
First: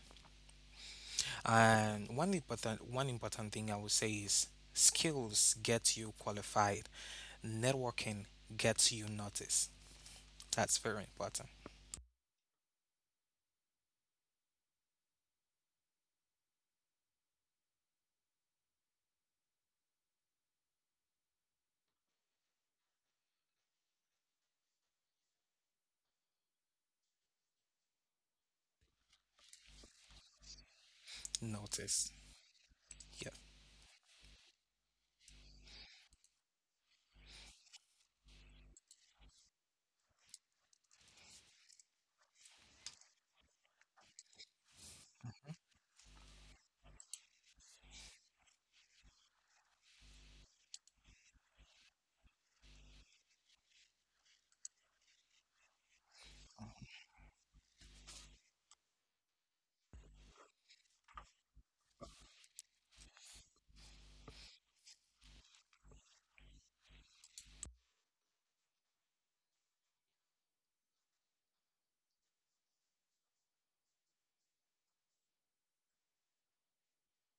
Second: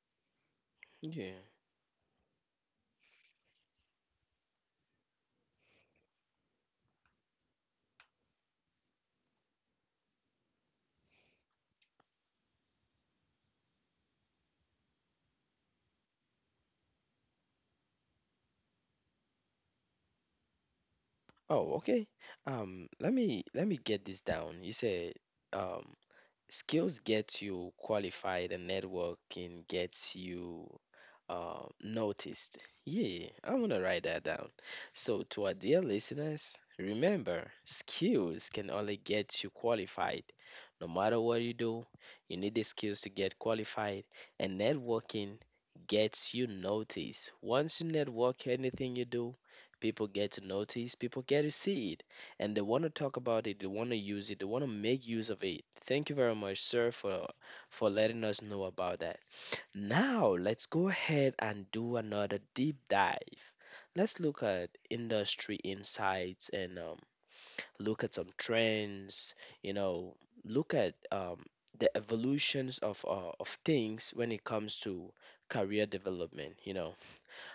Yeah. And one important thing I would say is skills get you qualified. Networking gets you noticed. That's very important. Oh, okay. Let me get this down. You said um skills gets you qualified and networking gets you Notice. noticed. Yeah, Yeah. I'm gonna write that down. So, to our dear listeners, remember skills can only get you qualified. No matter what you do, you need the skills to get qualified, and networking gets you noticed. Once you network, anything you do, people get to notice, people get to see it, and they want to talk about it, they want to use it, they want to make use of it. Thank you very much, sir, for letting us know about that. Now, let's go ahead and do another deep dive. Let's look at industry insights and look at some trends, you know, look at the evolutions of things when it comes to career development, you know.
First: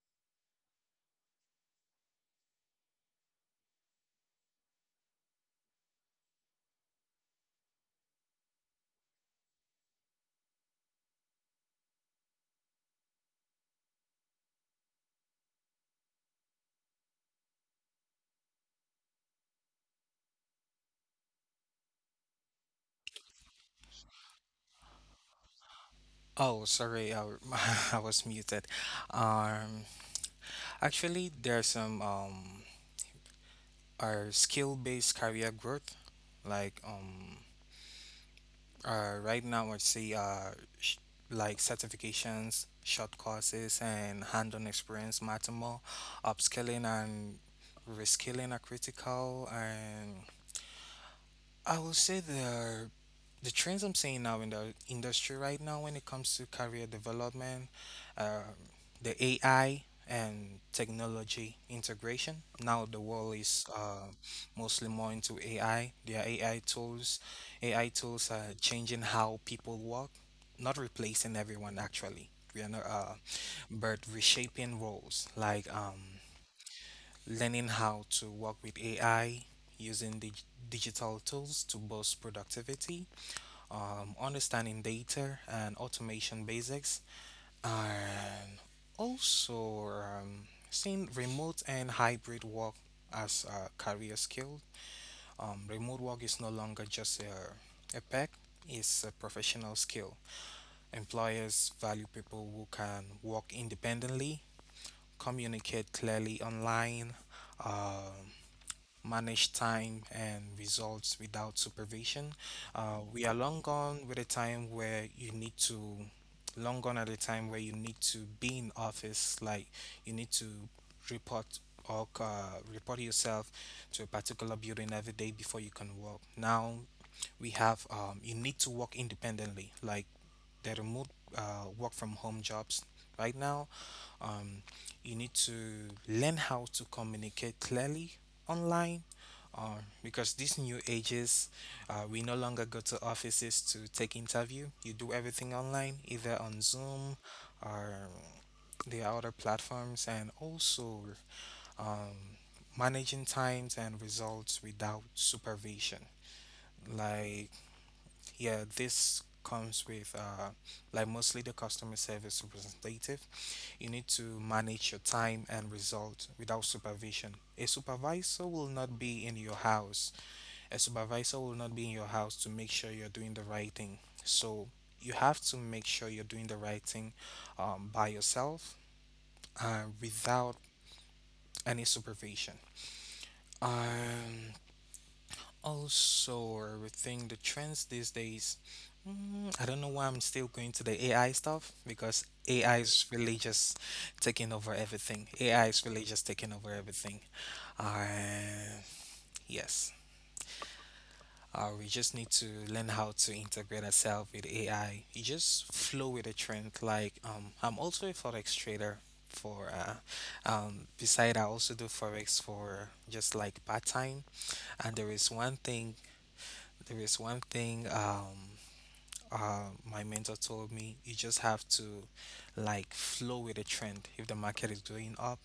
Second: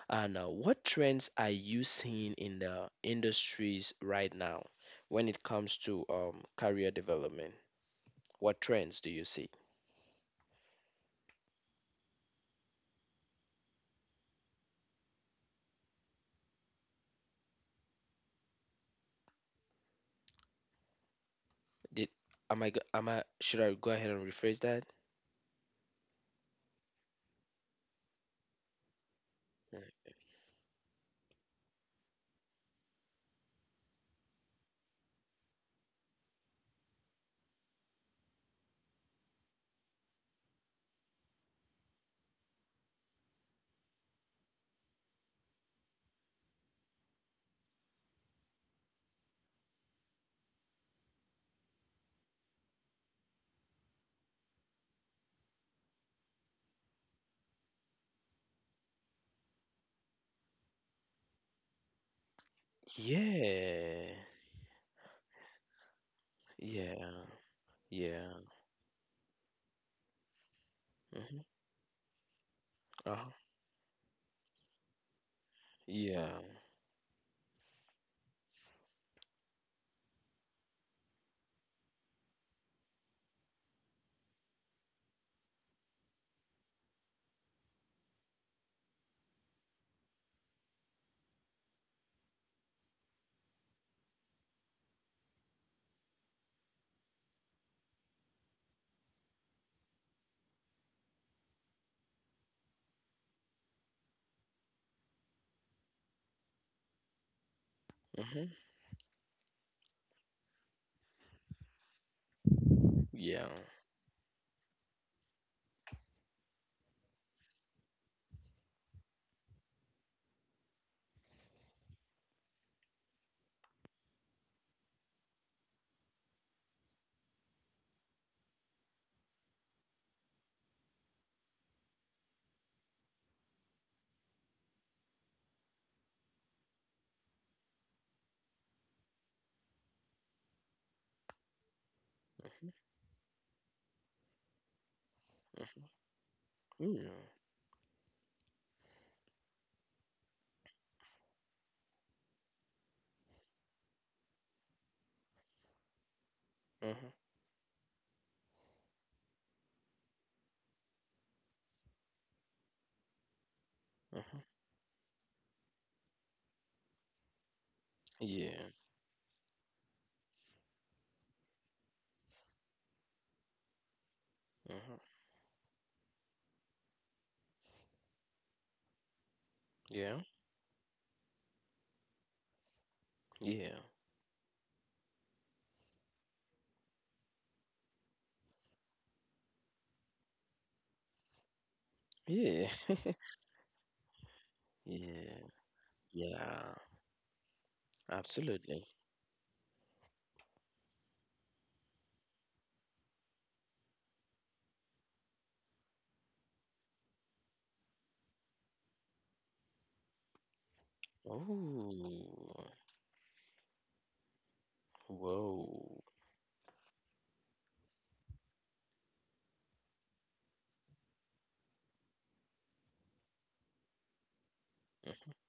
And what trends are you seeing in the industries right now when it comes to career development? What trends do you see? Did am I go- am I should I go ahead and rephrase that? Oh, sorry, I was muted. Uh, Um, actually, there's some our skill-based career growth, like right now I say, sh- like certifications, short courses, and hands-on experience matter more. Upskilling and reskilling are critical. And I will say the trends I'm seeing now in the industry right now when it comes to career development, um, the AI and technology integration. Now the world is Yeah, mostly more into AI. There AI yeah, tools. AI tools yeah, are changing how people work, not mm-hmm. replacing everyone actually. We are not, uh but reshaping roles like yeah, learning how to work with AI, using digital tools to boost productivity, understanding data and automation basics, and also um, seeing remote and hybrid work as a career skill. Remote work is no longer just a perk; it's a professional skill. Employers value people who can work independently, communicate clearly online, um, mm-hmm. manage time and results without supervision. We are Yeah, long gone with a time where you need to, long gone at a time where you need to be in office, like you need to report or report yourself to a particular building every day before you can work. Now we have, you need to work independently, like the remote work from home jobs. Right now, um, you need to learn how to communicate clearly online, um, because these new ages, we no longer mm-hmm. go Yeah, to offices to take interview. You do everything online, either on mm-hmm. Zoom or the other platforms, and also um, managing times and results without supervision. Like, yeah, this comes with like mostly the customer service representative, you need to Mm-hmm. manage your time and result without supervision. A supervisor Yeah, will not be in your house. A supervisor will not be in your house to make sure you're doing the right thing. So mm-hmm. you have to make sure you're doing the right thing by yourself, Yeah, without any supervision. yeah, Um, Also, are thing the trends these days. I don't know why I'm still going to the AI stuff because yeah, AI is really just taking over everything. yeah, AI is really just taking over yeah, everything. Uh, absolutely. yes. We just need to learn how to integrate ourselves with AI. You just flow with the trend. Like I'm also a forex trader. For beside I also do forex Oh. for just like part time. And there is one thing Whoa. there is one thing my mentor told me you just have to like flow with the trend. If the market is going up,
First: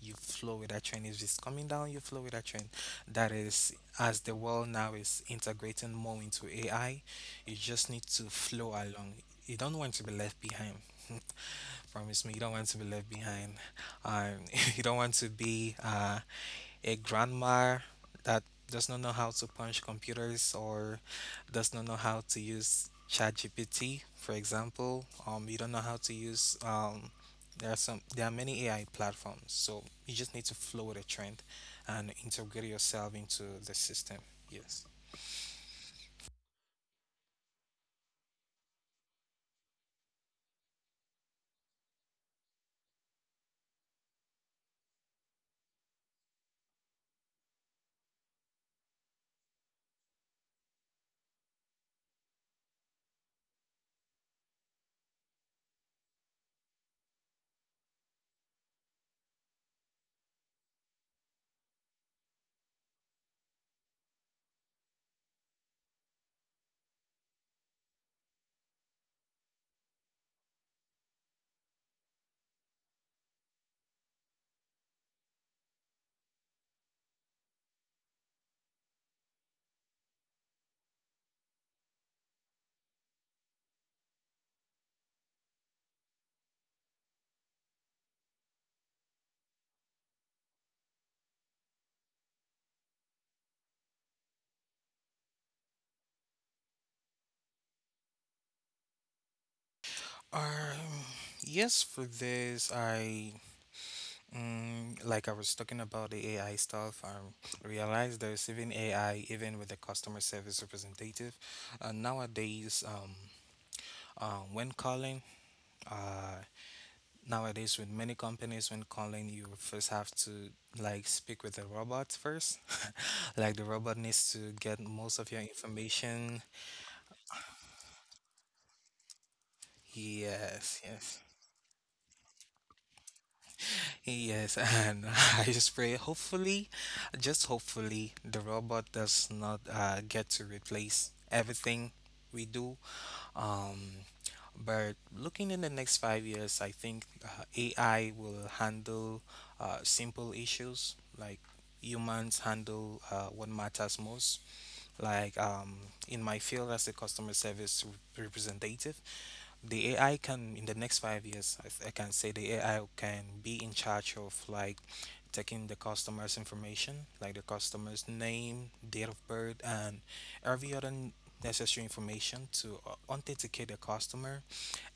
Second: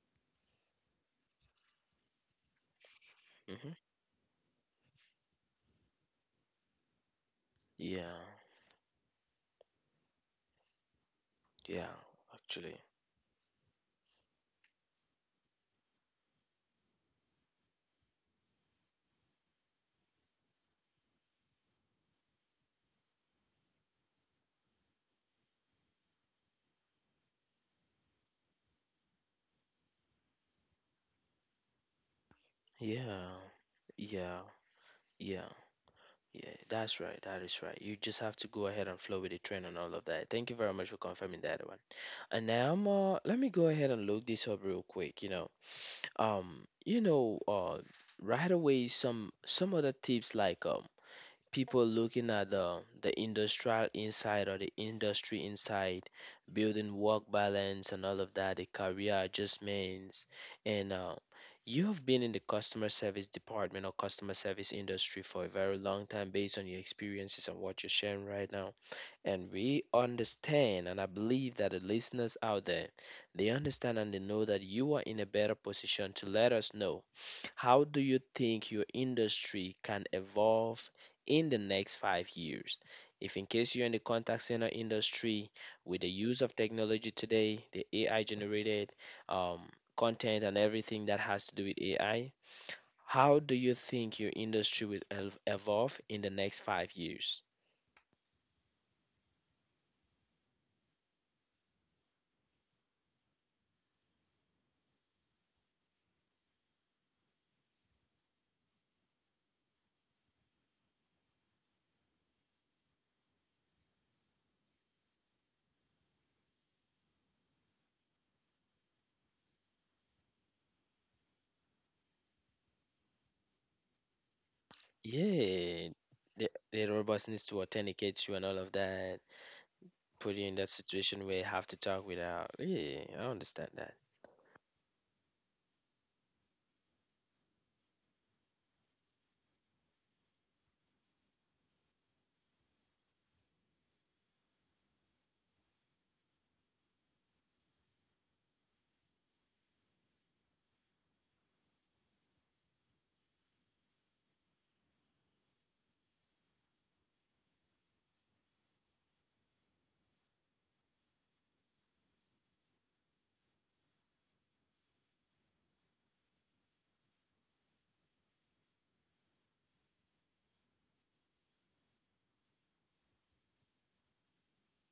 you flow with that trend. If it's coming down, you flow with that trend. That is, Mm-hmm. as the world now is integrating more into AI, you just need Yeah. to flow along. You don't want to be left behind. Yeah. Promise me, you don't want Actually. to be left behind. Um, you don't want to be a grandma that does not know how to punch computers or does not know how to use ChatGPT, for example. You don't know how to use. There are some. There are many AI platforms, so you just need to flow with the trend and integrate yourself Yeah. into the system. Yeah. Yes. Yeah. Yeah. That's right. That is right. You just have to go ahead and flow with the trend and all of that. Thank you very much for confirming that one. And now, I'm, let me go ahead and look this up real quick. Um, you know, uh, right away some other tips like people looking at the industrial inside or the industry inside, building work balance and all of that, the career adjustments, and you've been in the customer service department or customer service industry for a very long time based on your experiences and what you're sharing right now. And we understand, and I believe that the listeners out there, they understand and they know that you are in a better position to let us know how do you think your industry can evolve in the next 5 years? If, in case you're in the contact center industry, with the use of technology today, the AI generated um, content and everything that has to do with AI, how do you think your industry will evolve in the next 5 years? Um, yes, for this, like I was talking about the AI stuff, I realized there's even AI even with the customer service representative. Nowadays, when calling, uh, nowadays with many companies, when calling, you first have to like speak with the robot first. like the robot needs to get most of your Yeah, the, information. the robots needs to authenticate you and all of that, put you in that Yes, situation yes. where you have to talk without. Yeah, I understand that. Yes, and I just pray hopefully, just hopefully, the robot does not get to replace everything we do. Um, but looking in the next 5 years, I think AI will handle simple issues like humans handle what matters most. Like in my field as a customer service representative, the AI can in the next 5 years, I can say the AI can be in charge of like taking the customer's information, like the customer's name, date of birth, and every other necessary information to authenticate the customer,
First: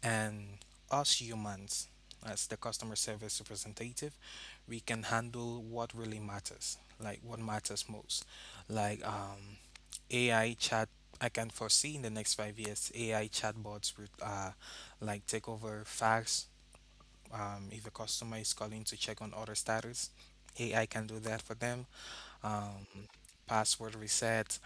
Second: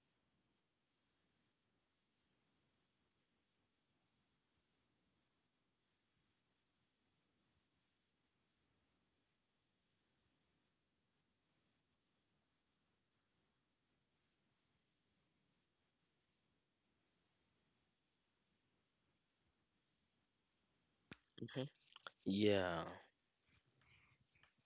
and us humans, as the customer service representative, we can handle what really matters, like what matters most. Like AI chat, I can foresee in the next 5 years, AI chatbots would like take over fax. If a customer is calling to check on order status, AI can do that for Hmm. them. Yeah. Um, password reset,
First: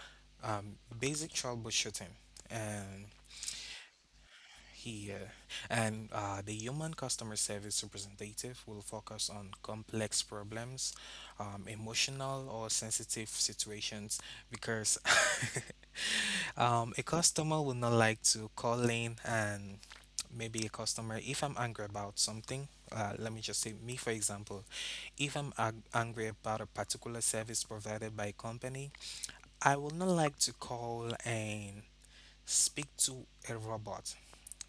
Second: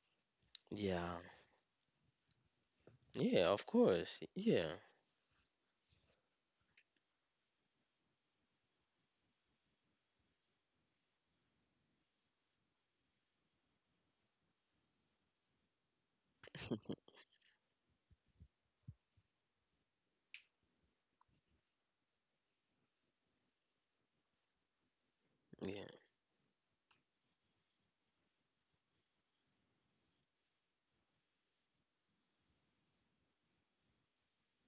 Yeah, basic troubleshooting. And yeah, of course. Yeah, here. And the human customer service representative will focus on complex problems, emotional or sensitive situations, because a customer would not like to call in and maybe a customer, if I'm angry about something, let me just say, me for example, if I'm yeah, angry about a particular service provided by a company, I would not like to call and speak to a robot.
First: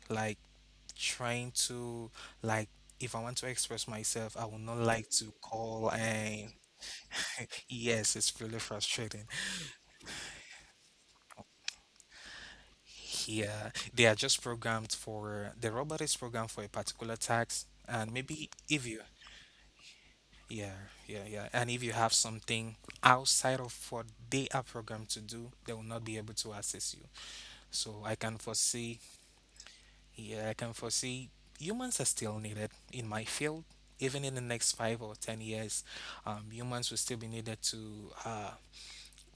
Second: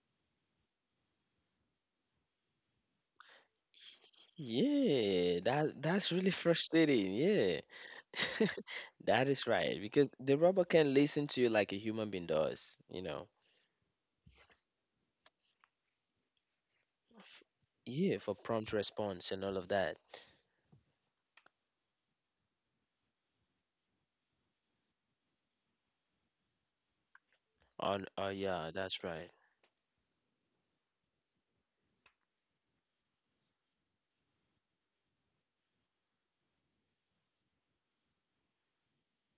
Like trying to like if I want to express myself, I would not like to yeah. That call that's really and frustrating. Yeah, yes, it's really that frustrating. is right because the robot can listen to you like a human being does. Yeah, they are just programmed for the robot is programmed for a particular F- task, and yeah, for maybe prompt if you response and all of that. yeah yeah, and if you have something outside of what they are programmed to do, they will not be able to assist you. So I Oh can yeah, that's foresee right. Yeah, I can foresee humans are still needed in my field. Even in the next 5 or 10 years, humans will still be needed to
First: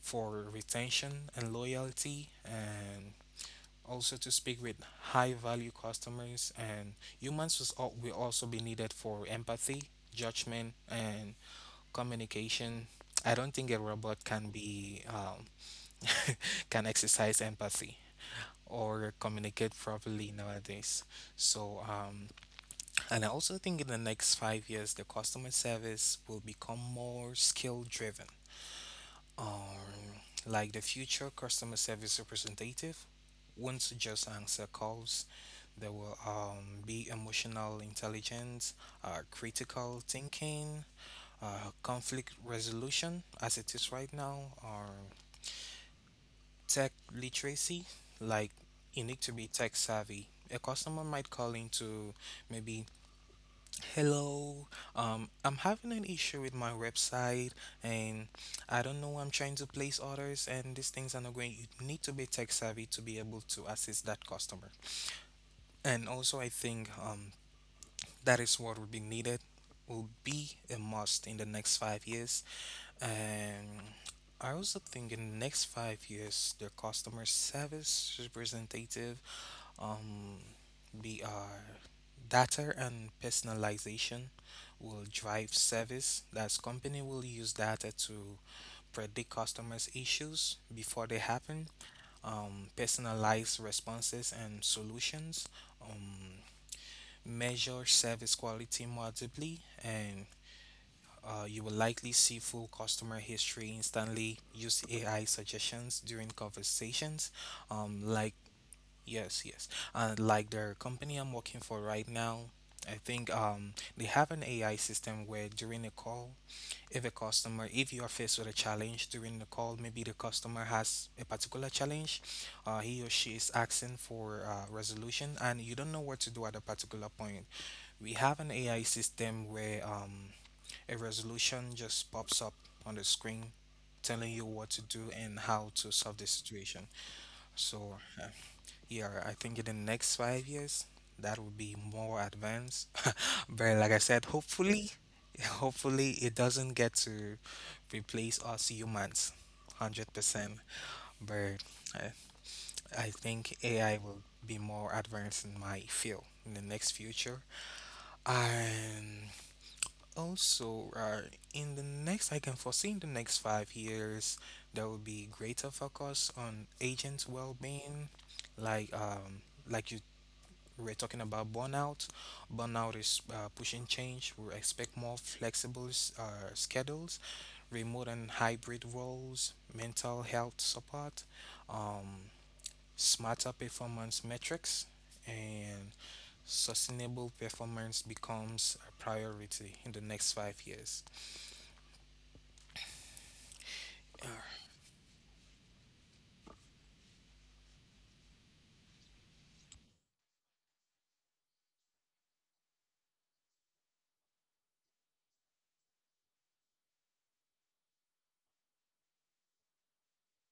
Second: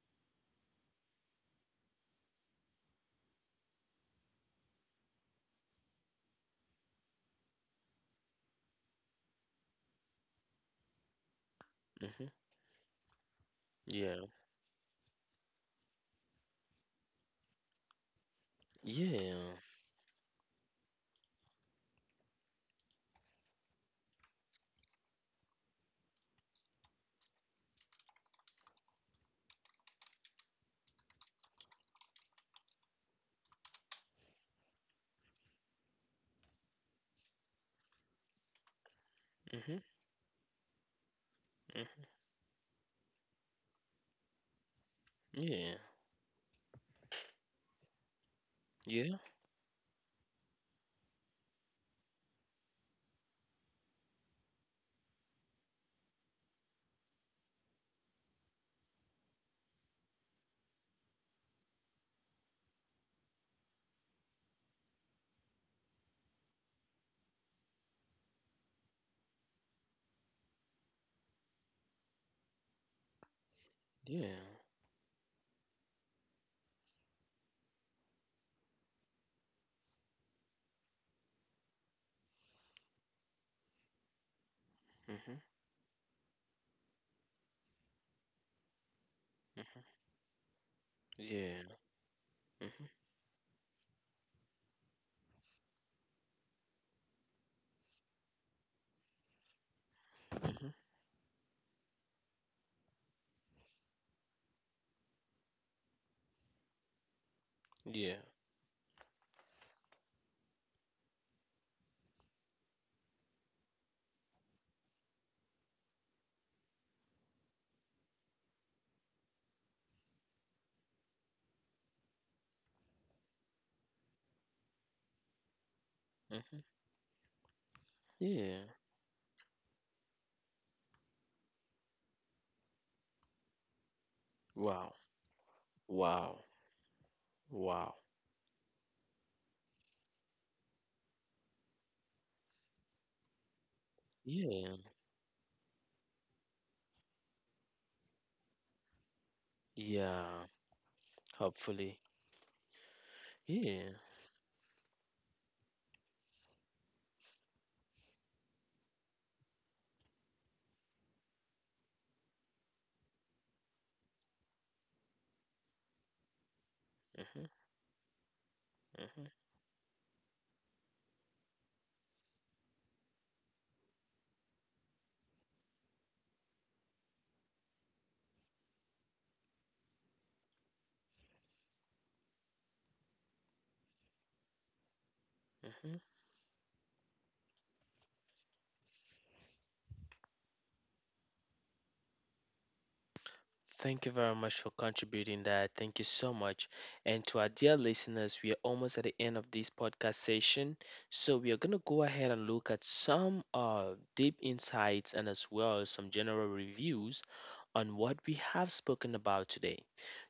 for retention and loyalty, and also to speak with high value customers. And humans will also be needed for empathy, judgment, and Mm-hmm. communication. I don't think a Yeah, robot can be can exercise empathy or yeah. communicate properly nowadays. So and I also think in the next 5 years, the customer service will become more skill driven. Um, like the future customer service representative won't just answer calls. There will be emotional intelligence, Mm-hmm. critical thinking, Mm-hmm. conflict resolution, as it is right now, or Yeah, tech literacy. Like you yeah, need to be tech savvy. A customer might call in to maybe hello, I'm having an issue with my website, and I don't know. I'm trying to place orders, and these things are not going. You need to be tech savvy to be able to assist that customer. And also, I think that is what will be needed, will be a must in the next 5 years. And yeah. I also think in the next 5 years, the customer service representative um, we are data and personalization will Mm-hmm. drive service. That's company will use data to predict customers' Mm-hmm. issues before they happen, Yeah. Mm-hmm. personalize responses and solutions, um, measure service quality more deeply, and Mm-hmm. You will likely see full customer history instantly. Use AI suggestions during conversations, um, Yeah. like Yes, yes. And like the company I'm working for right now, I think they have an AI system where during a call, if a customer, if you are faced with a challenge during the call, maybe the customer has a particular challenge, he or she is asking for resolution, and you don't know what to do at a Mm-hmm. particular point. We have an AI Yeah. system where a resolution just pops up on the screen, telling you what to Wow. do and how to solve the Wow. situation. So Wow. yeah, I think in the next 5 years that will be more advanced. But like I said, hopefully, Yeah. hopefully it doesn't get to replace us humans 100%. Yeah, But I, hopefully. I think AI Yeah. will be more advanced in my field in the next future. And also, in the next, I can foresee in the next 5 years, there will be greater focus on agent Hmm. well-being like um like you we're talking about burnout. Burnout is pushing change. We expect more flexible schedules, remote and hybrid roles, mental health support, um, smarter performance metrics, and Hmm. sustainable performance becomes a priority in the next 5 years. Thank you very much for contributing that. Thank you so much. And to our dear listeners, we are almost at the end of this podcast session. So we are going to go ahead and look at some deep insights and as well as some general reviews on what we have spoken about today.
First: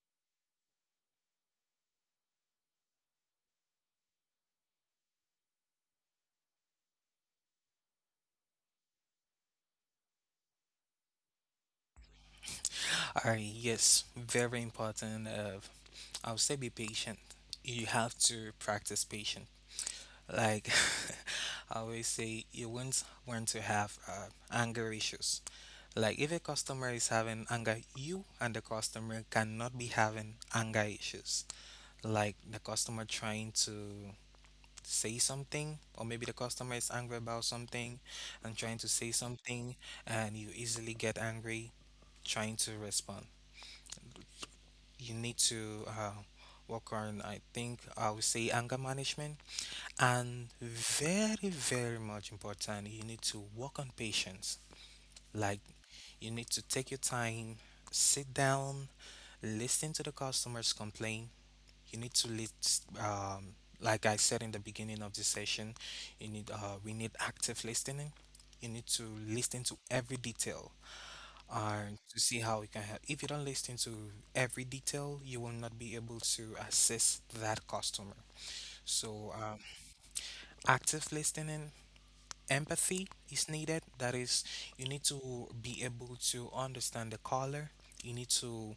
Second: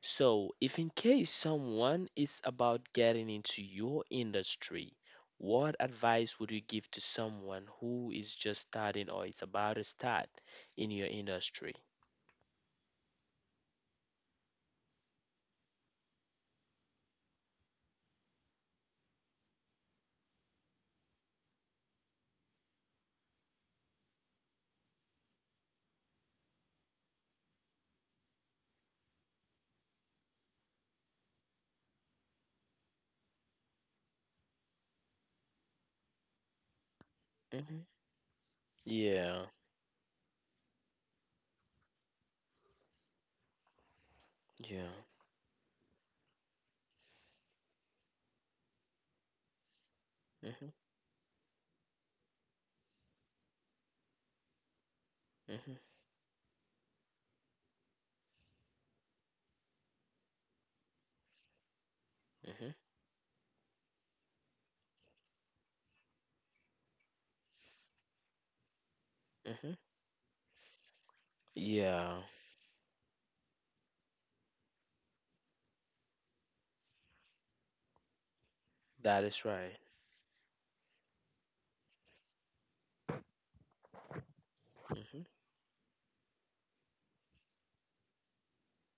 So, if in case someone is about getting into your industry, what advice would you give to someone who is just starting or is about to start in your industry? All right, yes, very important. I would say be patient. You have to practice patience. Like I always say, you won't want to have anger issues. Like if a customer is having anger, you and the customer cannot be having anger issues. Like the customer trying to say something, or maybe the customer is angry about Hmm. something and trying to say Yeah. something, and you easily get angry trying to respond. Yeah. You need to work on, I think, I would say, anger management, and Mm-hmm. very very much important, you need to work on patience. Like Mm-hmm. you need to take your time, sit down, listen to the customers complain. You need to Mm-hmm. Like I said in the beginning of the session, you need we need active listening. You need to Mm-hmm. listen to every detail and Yeah. to see how you can help. If you don't listen to every detail, you will not be able to assist that customer. That is So right. Active listening, empathy is needed. That is, you Mm-hmm. need to be able to understand the caller. You need to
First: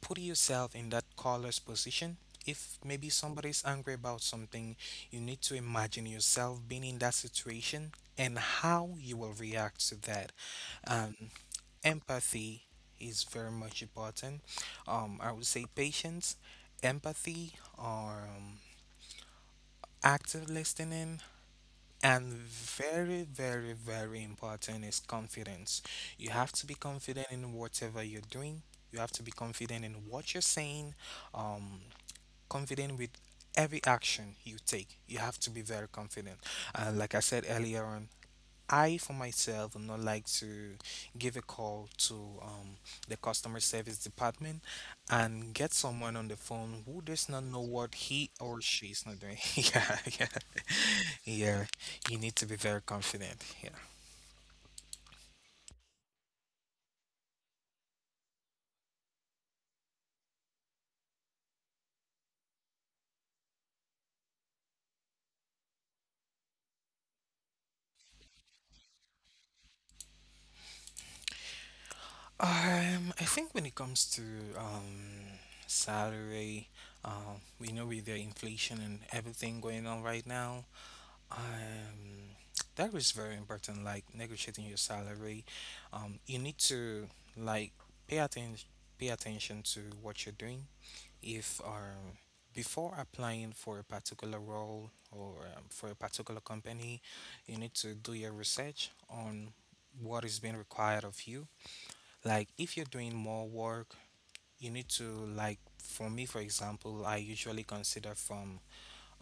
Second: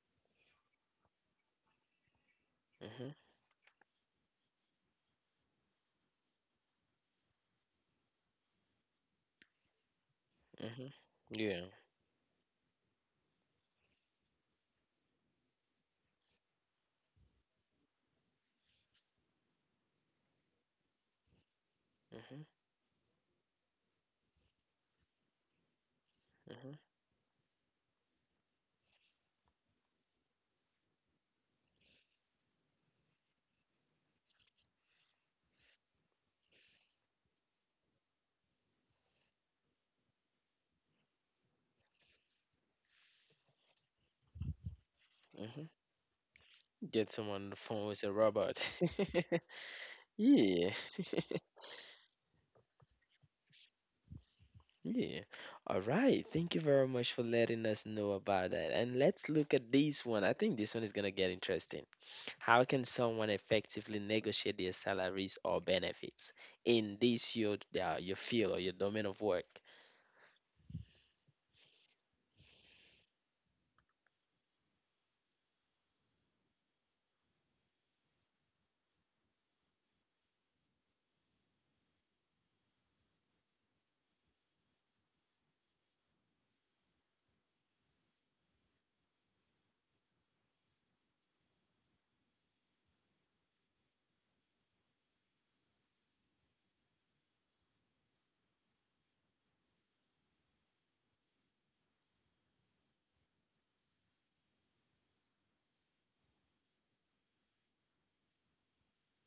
put yourself in that caller's position. If Mm-hmm. maybe somebody's angry about something, you need to imagine yourself being in that situation and how you will react to that. Mm-hmm. Um, Yeah. empathy is very much important. I would say patience, empathy, or active listening, and Mm-hmm. very, very, very important is confidence. You have to Mm-hmm. be confident in whatever you're doing. You have to be confident in what you're saying, um, confident with every action you take. You have to be very confident. Like I said earlier on, I, for myself, would not like to give a call to um, the customer service department and Mm-hmm. get someone on the phone who Get does someone not on the know phone what with a he or robot. she is not doing. Yeah, yeah. Yeah. Yeah, you need to be very confident. Yeah. Yeah. All right. Thank you very much for letting us know about that. And let's look at this one. I think this one is going to get interesting. How can someone effectively negotiate their salaries or benefits in this your field or your domain of work? I think when it comes to um salary, we know with the inflation and everything going on right now, um, that is very important. Like negotiating your salary, you need to like pay attention pay attention to what you're doing. If before applying for a particular role or for a particular company, you need to do your research on what is being required of you. Like if you're doing more work, you need to, like for me, for example, I usually consider from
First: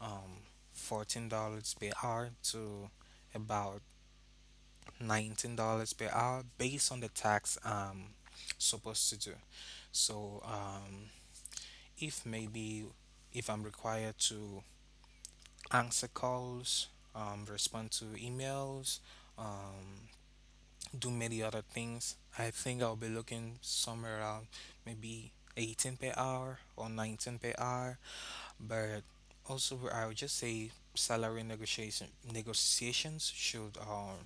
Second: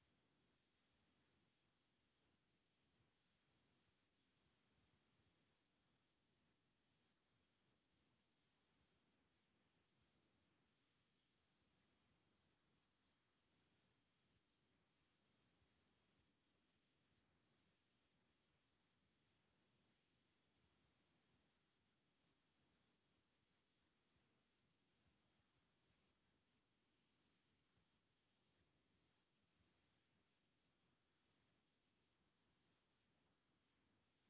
um, $14 per hour to about $19 per hour based on the tax supposed to do. So if maybe if I'm required to answer calls, respond to emails, um, do many other things, I think I'll be looking somewhere around maybe 18 per hour or 19 per hour. But also, I would just say salary negotiations should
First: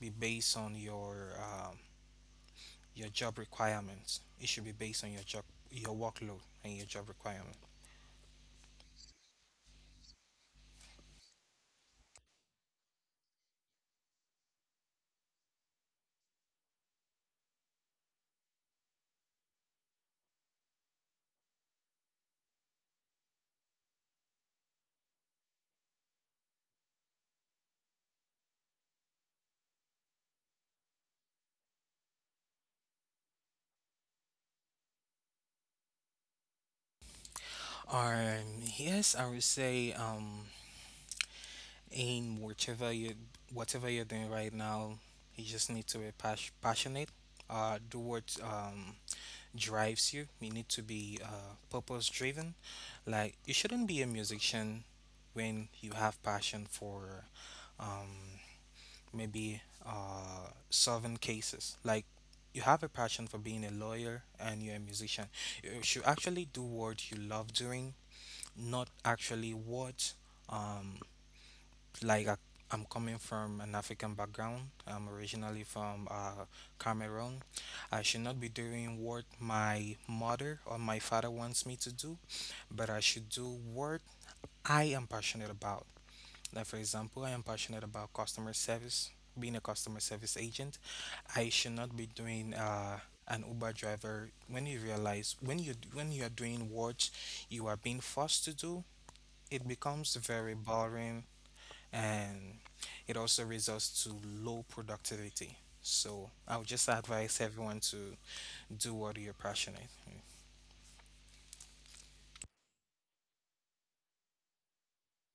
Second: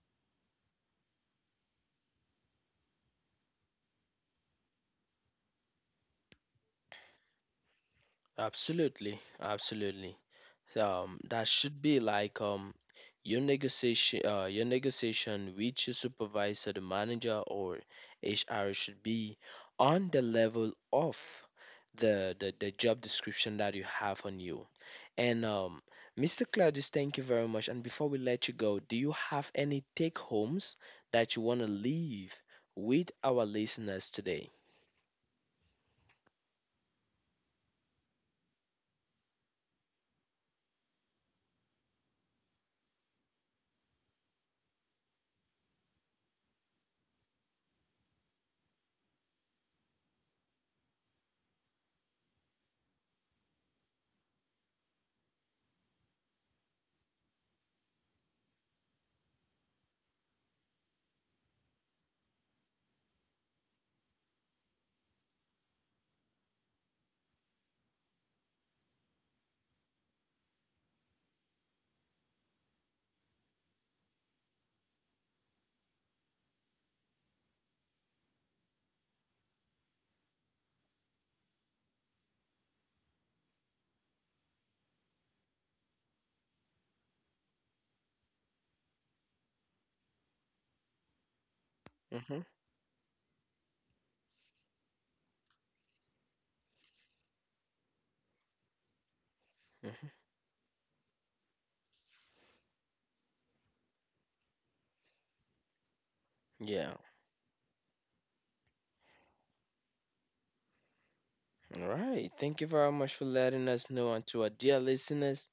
be based on your job requirements. It should be based on your job, your workload, and your job requirements. Absolutely. Absolutely. That should be like your negotiation with your supervisor, the manager, or hr should be on the level of the job description that you have on you and mr claudius, thank you very much. And before we let you go, do you have any take homes that you want to leave with our listeners today? Yes, I would say in whatever you whatever you're doing right now, you just need to be passionate. Do what drives you. You need to be purpose driven. Like you shouldn't be a musician when you have passion for um, maybe solving cases. Like you have a passion for being a lawyer and you're a musician. You should actually do what you love doing, not actually what um like I'm coming from an African background. I'm originally from Cameroon. I should not be doing what my mother or my father wants me to do, but I should do what I am passionate about. Like for example, I am passionate about customer service, being a customer service agent. I should not be Hmm. doing an Uber driver. When you realize when you are doing what you are being forced to do, it Hmm. becomes very boring and it also results to low productivity. So I would Yeah. just advise everyone to do what you're passionate. All right. Thank you very much for letting us know. And to our dear listeners,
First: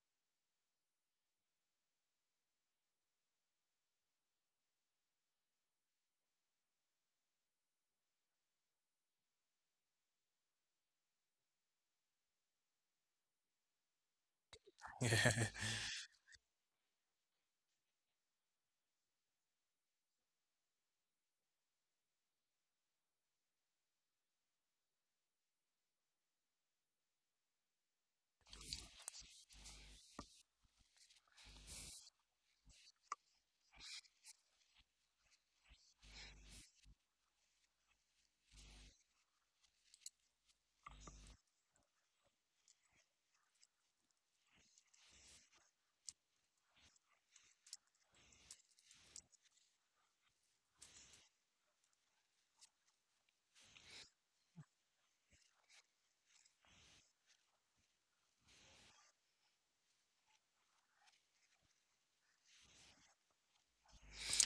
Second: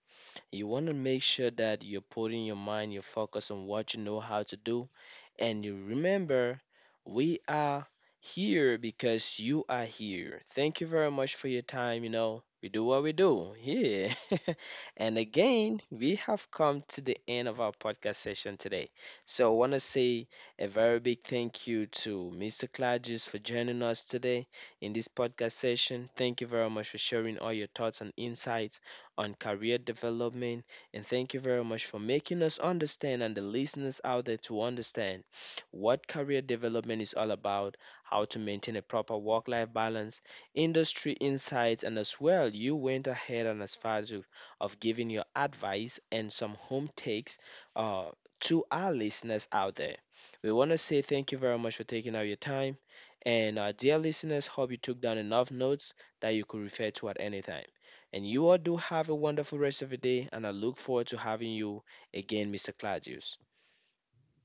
you want to make sure that you're putting your mind, your focus on what you know how to do. And you remember, we are here because you are here. Thank you very much for your time. You know, we do what we do here. and again, we have come to the end of our podcast session today. So I want to say a very big thank you to Mr. Clarges for joining us today in this podcast session. Thank you very much for sharing all your thoughts and insights on career development. And thank you very much for making us understand, and the listeners out there to understand, what career development is all about, how to maintain a proper work life balance, industry insights, and as well, you went ahead and as far as of giving your advice and some home takes uh, to our listeners out there. We want to say thank you very much for taking out your time. And dear listeners, hope you took down enough notes that you could refer to at any time. And you all do have a wonderful rest of your day, and I look forward to having you again, Mr. Claudius.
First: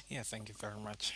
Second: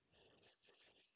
Yeah, thank you very much.